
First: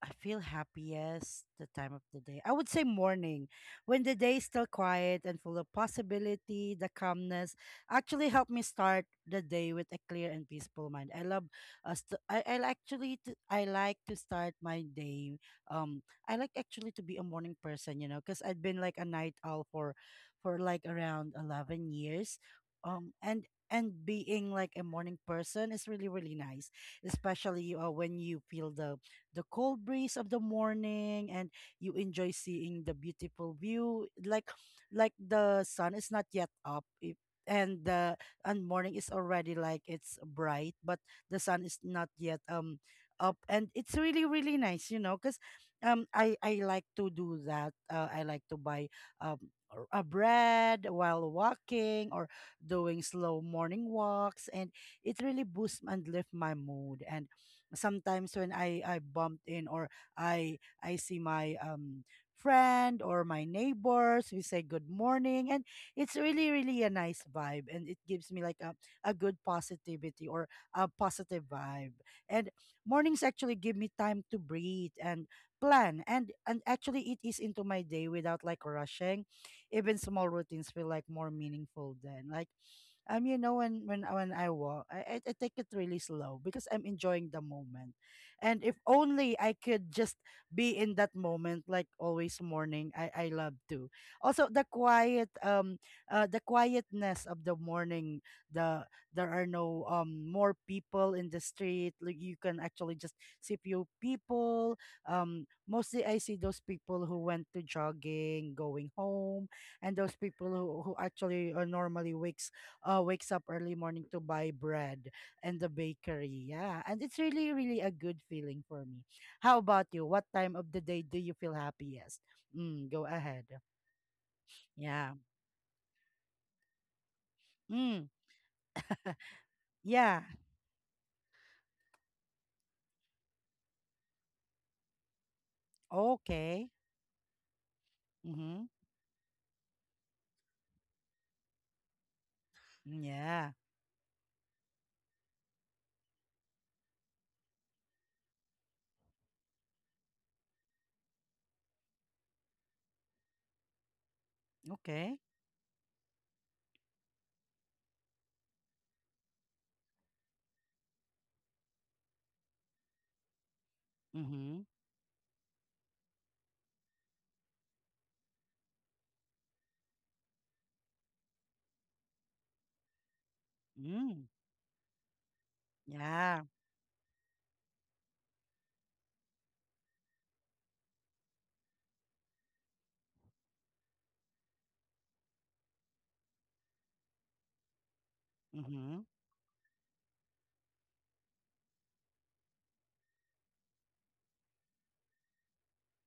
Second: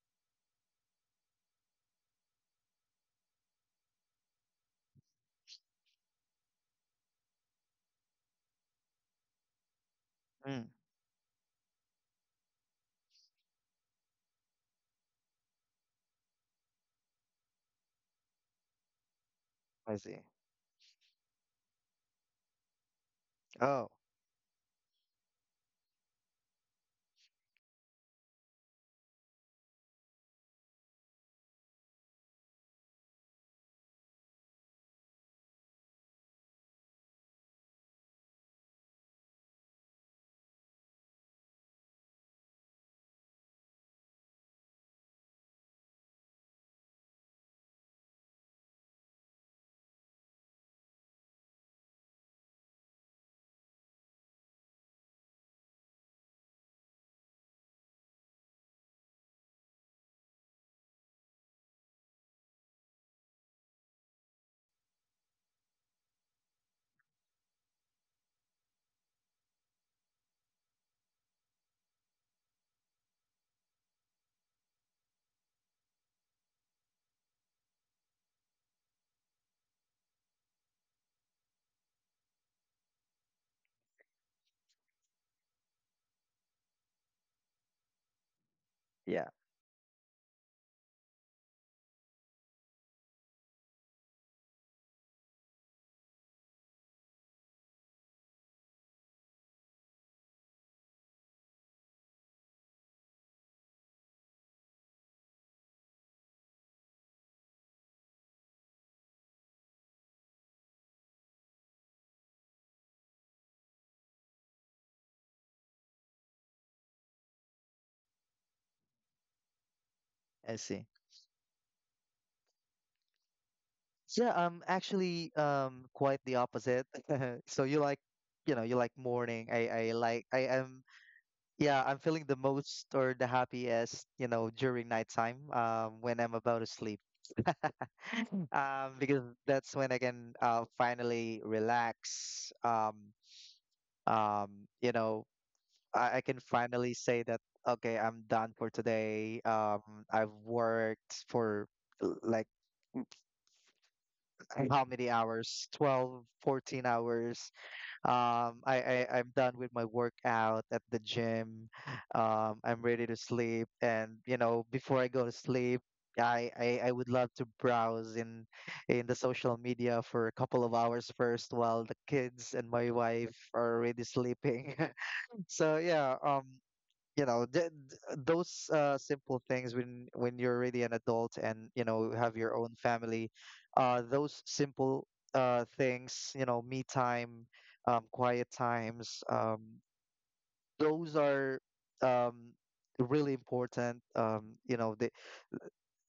A: I feel happiest the time of the day. I would say morning, when the day is still quiet and full of possibility. The calmness actually helped me start the day with a clear and
B: Mm.
A: peaceful mind. I love us to. I I actually t- I like to start my day. Um, I like actually to be a morning person, you know, because I've been like a night owl for,
B: I see.
A: for like around eleven years. Um, and
B: Oh.
A: and being like a morning person is really really nice, especially uh, when you feel the the cold breeze of the morning, and you enjoy seeing the beautiful view, like like the sun is not yet up. If and the and Morning is already like it's bright, but the sun is not yet um up, and it's really really nice, you know, because um i i like to do that. uh, I like to buy um or a bread while walking, or doing slow morning walks, and it really boosts and lifts my mood. And sometimes when I I bumped in, or I I see my um friend or my neighbors, we say good morning, and it's really really a nice vibe, and it gives me like a a good positivity or a positive vibe. And mornings actually give me time to breathe and plan, and and actually it is into my day without like rushing. Even small routines feel like more meaningful then, like, um you know when when uh, when I walk, I, I I take it really slow because I'm enjoying the moment. And if
B: Yeah,
A: only I could just be in that moment, like always morning. I I love to. Also the quiet, um uh, the quietness of the morning, the there are no um more people in the street, like you can actually just see few people. Um mostly I see those people who went to jogging going home, and those people who, who actually uh, normally wakes, uh, wakes up early morning to buy bread, and the bakery. Yeah. And it's really, really a good feeling for me. How about you? What
B: I
A: time of the
B: see.
A: day do you feel happiest? Mm, go ahead.
B: So yeah, I'm
A: Yeah.
B: actually um quite the opposite. [LAUGHS] So you like,
A: Mm,
B: you know you like morning. I I
A: yeah.
B: like I am Yeah, I'm feeling the most or the happiest, you know, during nighttime, um, when I'm about to
A: Okay.
B: sleep.
A: Mm-hmm.
B: Um, because that's when I can uh, finally relax. Um,
A: Yeah.
B: um, you know, I, I can finally say that, okay, I'm done for today. Um, I've worked for l- like how many
A: Okay.
B: hours? Twelve, fourteen hours. Um, I, I I'm done with my workout at the gym. Um, I'm ready to sleep, and, you
A: Mm-hmm.
B: know, before I go to sleep, I, I I would love to browse in in the social media for a couple of hours first while the kids and my wife are already
A: Mm.
B: sleeping. [LAUGHS] So yeah,
A: Yeah.
B: um, you know th- th- those uh, simple things when, when you're really an adult and, you know, have your own family. Uh those simple uh things you know Me time, um quiet
A: Mm-hmm.
B: times, um those are um really important. um you know the,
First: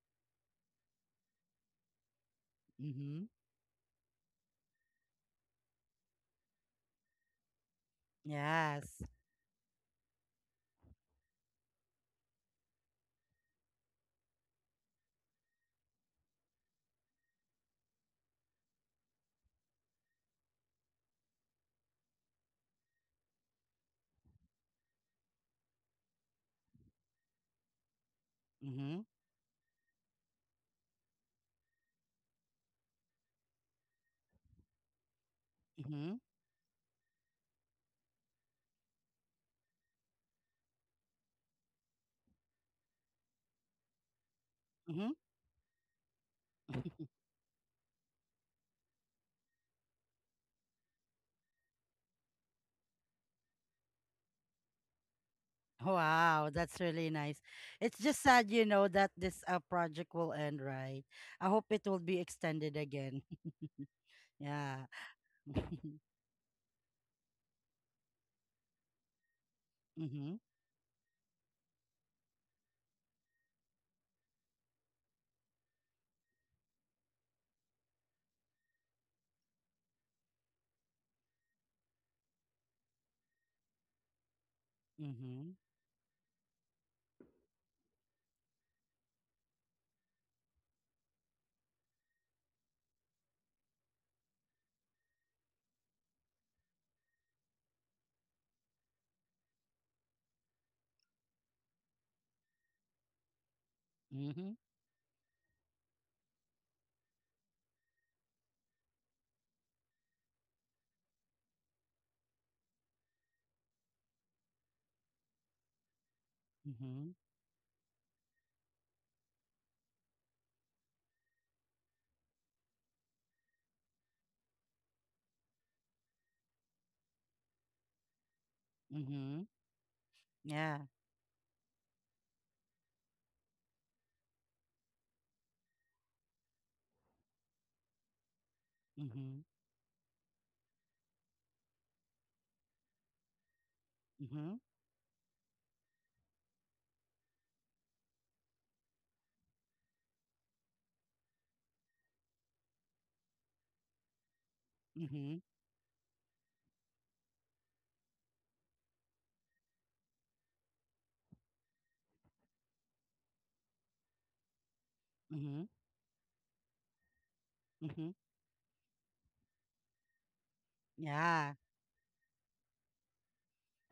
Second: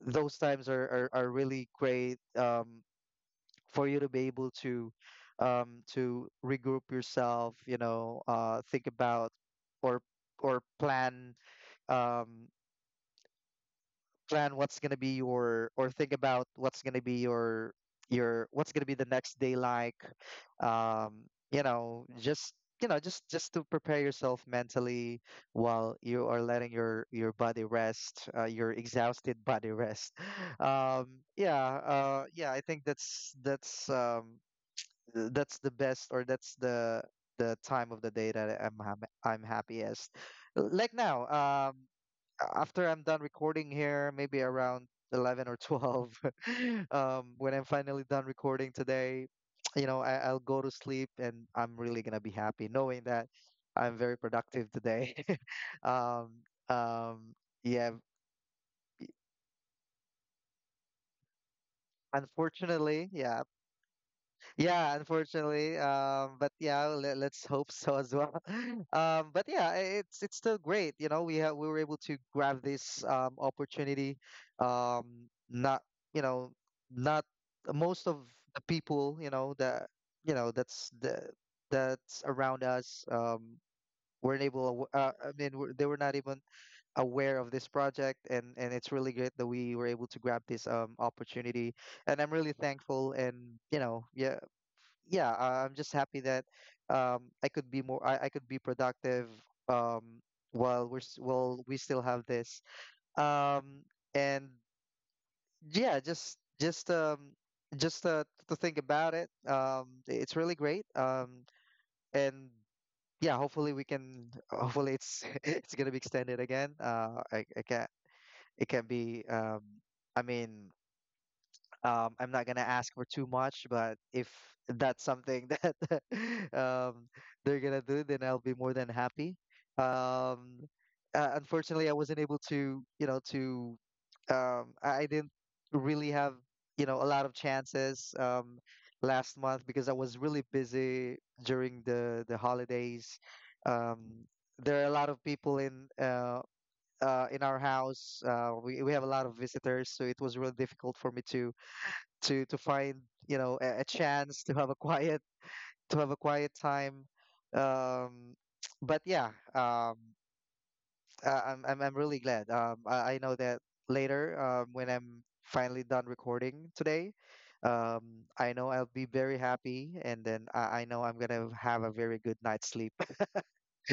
B: Those times are, are are really great, um
A: Mm-hmm.
B: for you to be able to um to regroup yourself, you know, uh think
A: Yes.
B: about, or or plan, um, plan what's going to be your or think about what's going to be your your, what's going to be the next day, like, um you know just you know just just to prepare yourself mentally while you are letting your your body rest, uh, your
A: Mm-hmm.
B: exhausted body rest. [LAUGHS] um yeah, uh yeah, I think that's that's um th- that's the best,
A: Mm-hmm.
B: or that's the the time of the day that i'm ha- I'm happiest, like now. um After I'm done recording here, maybe around
A: Mm-hmm.
B: eleven or twelve, [LAUGHS] um, when I'm finally done recording today, [TSK] you know, I, I'll go to sleep, and I'm really gonna be happy knowing that I'm very productive today. [LAUGHS] Um,
A: Wow, that's really
B: um,
A: nice.
B: yeah,
A: It's just sad, you know, that this uh, project will end, right? I hope it will be extended
B: unfortunately.
A: again.
B: Yeah,
A: [LAUGHS] Yeah.
B: yeah, unfortunately,
A: [LAUGHS]
B: um, but yeah, let, let's hope so as well. Um, but yeah, i- it's
A: Mm-hmm.
B: it's still great. You know, we have we were able to grab this um, opportunity. Um, not, you know, not most of the people, you know that you know that's the that's around us, um, weren't able. aw- Uh, I
A: Mm-hmm.
B: mean, were- they were not even aware of this project, and and it's really great that we were able to grab this um, opportunity. And I'm really thankful, and, you know, yeah, yeah, I- I'm just happy that, um, I could be more, I, I could be productive, um, while we're s- while we still have this. Um, and
A: Mm-hmm.
B: yeah, just just um, just uh, to think about it, um, it's really great. Um, and yeah, hopefully we can. Hopefully it's [LAUGHS] it's gonna be extended again.
A: Mm-hmm.
B: Uh, I, I can't. It can't be. Um, I mean, Um, I'm not gonna ask for too much, but if that's something that [LAUGHS] um, they're gonna do, then I'll be more than happy.
A: Mm-hmm.
B: Um,
A: Yeah.
B: uh, Unfortunately, I wasn't able to, you know, to um, I I didn't really have, you know, a lot of chances, um, last
A: Mm-hmm.
B: month, because I was really busy during the the holidays. Um,
A: Mm-hmm.
B: there are a lot of people in uh, uh, in our house. Uh, we we have a lot of visitors, so it was really difficult for me to to to find, you know, a, a chance to have a quiet
A: Mm-hmm.
B: to have a quiet time. um but yeah, um I, I'm, I'm i'm really glad, um I, I know that later, um when I'm
A: Mm-hmm.
B: finally done recording today, um
A: Mm-hmm.
B: I know I'll be very happy, and then i, I know I'm gonna
A: Yeah.
B: have a very good night's sleep.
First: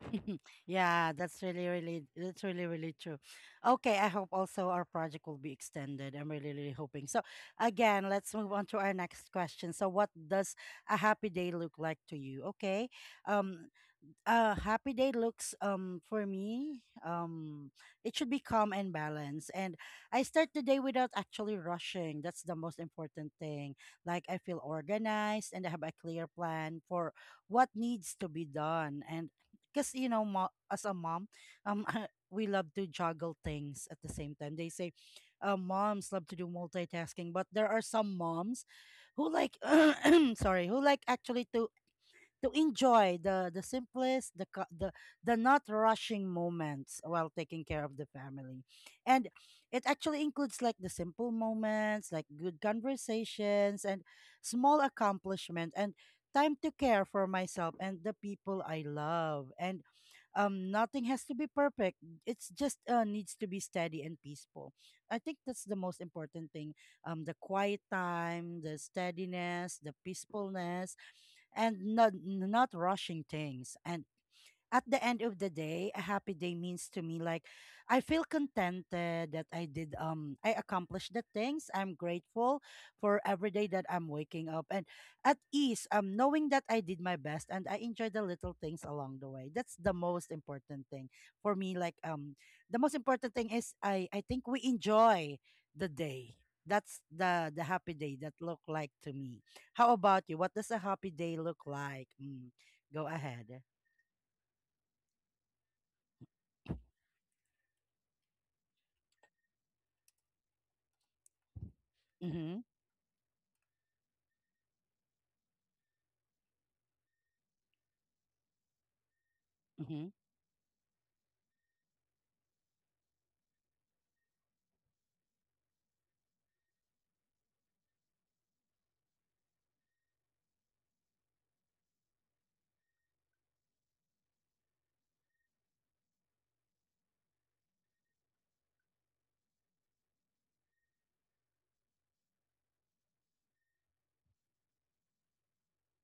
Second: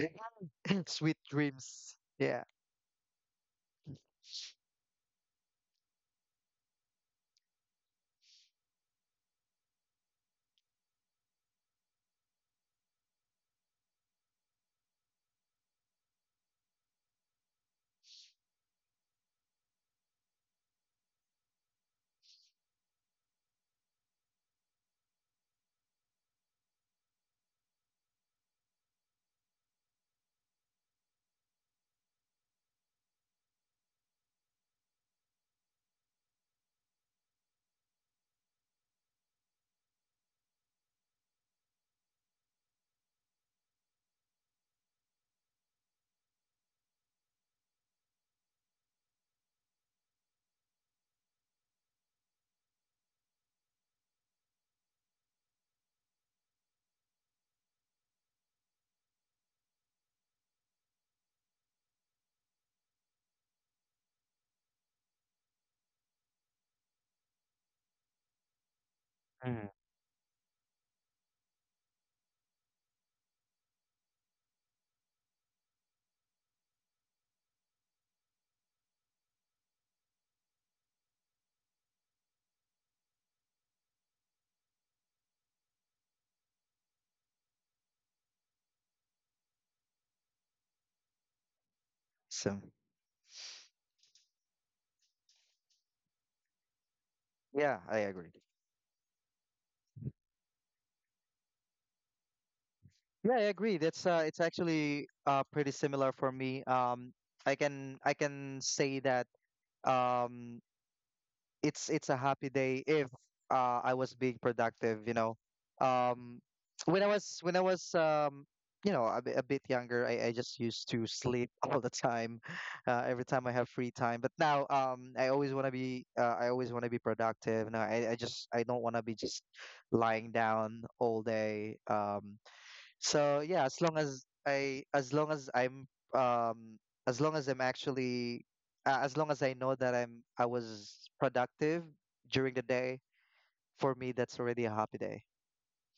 A: [LAUGHS] Yeah,
B: Sweet
A: that's really,
B: dreams.
A: really,
B: Yeah.
A: that's really, really true. Okay, I hope also our project will be extended. I'm really, really hoping. So, again, let's move on to our next question. So, what does a happy day look like to you? Okay, um, a happy day looks um for me, um it should be calm and balanced, and I start the day without actually rushing. That's the most important thing. Like I feel organized and I have a clear plan for what needs to be done, and because you know mo- as a mom, um [LAUGHS] we love to juggle things at the same time, they say uh, moms love to do multitasking, but there are some moms who like [CLEARS THROAT] sorry, who like actually to to enjoy the the simplest, the co- the the not rushing moments while taking care of the family. And it actually includes like the simple moments, like good conversations and small accomplishment and time to care for myself and the people I love. And um nothing has to be perfect. It's just uh, needs to be steady and peaceful. I think that's the most important thing, um the quiet time, the
B: Mm.
A: steadiness, the peacefulness, and not not rushing things. And at the end of the day, a happy day means to me, like, I feel contented that I did um I accomplished the things. I'm grateful for every day that I'm waking up, and at ease, um knowing that I did my best and I enjoy the little things along the way. That's the most important thing for me. Like um
B: So
A: the most important thing is I I think we enjoy the day. That's the the
B: yeah,
A: happy
B: I
A: day
B: agree.
A: that look like to me. How about you? What does a happy day look like? Mm, go
B: Yeah, I
A: ahead.
B: agree. That's uh, it's actually uh pretty similar for me. Um, I can I can say that um it's it's a happy
A: Mm-hmm.
B: day if uh I was being productive, you know. Um, when I was when I was um you know a, bit- a bit
A: Mm-hmm.
B: younger, I, I just used to sleep [LAUGHS] all the time, uh, every time I have free time. But now um I always want to be uh, I always want to be productive. No, I I just I don't want to be just lying down all day. Um, so yeah, as long as I, as long as I'm, um, as long as I'm actually, uh, as long as I know that I'm, I was productive during the day, for me, that's already a happy day.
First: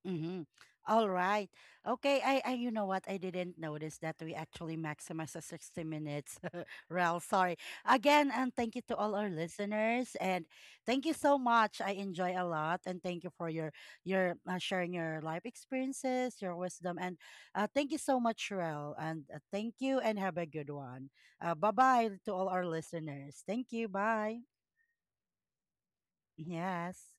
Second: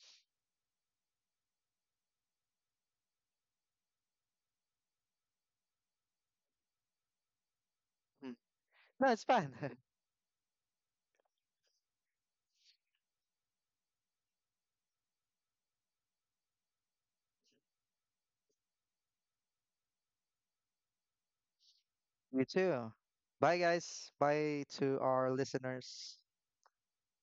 A: Mm-hmm. All right. Okay. I, I, you know what? I didn't notice that we actually maximize the sixty minutes. [LAUGHS] Rel, sorry. Again,
B: Mm.
A: and thank you to
B: No,
A: all
B: it's
A: our
B: fine. [LAUGHS]
A: listeners. And thank you so much. I enjoy a lot. And thank you for your, your uh, sharing your life experiences, your wisdom. And uh, thank you so much, Rel. And uh, thank you and have a good one. Uh, bye bye to
B: You
A: all our
B: too.
A: listeners.
B: Bye,
A: Thank you.
B: guys.
A: Bye.
B: Bye to our listeners.
A: Yes.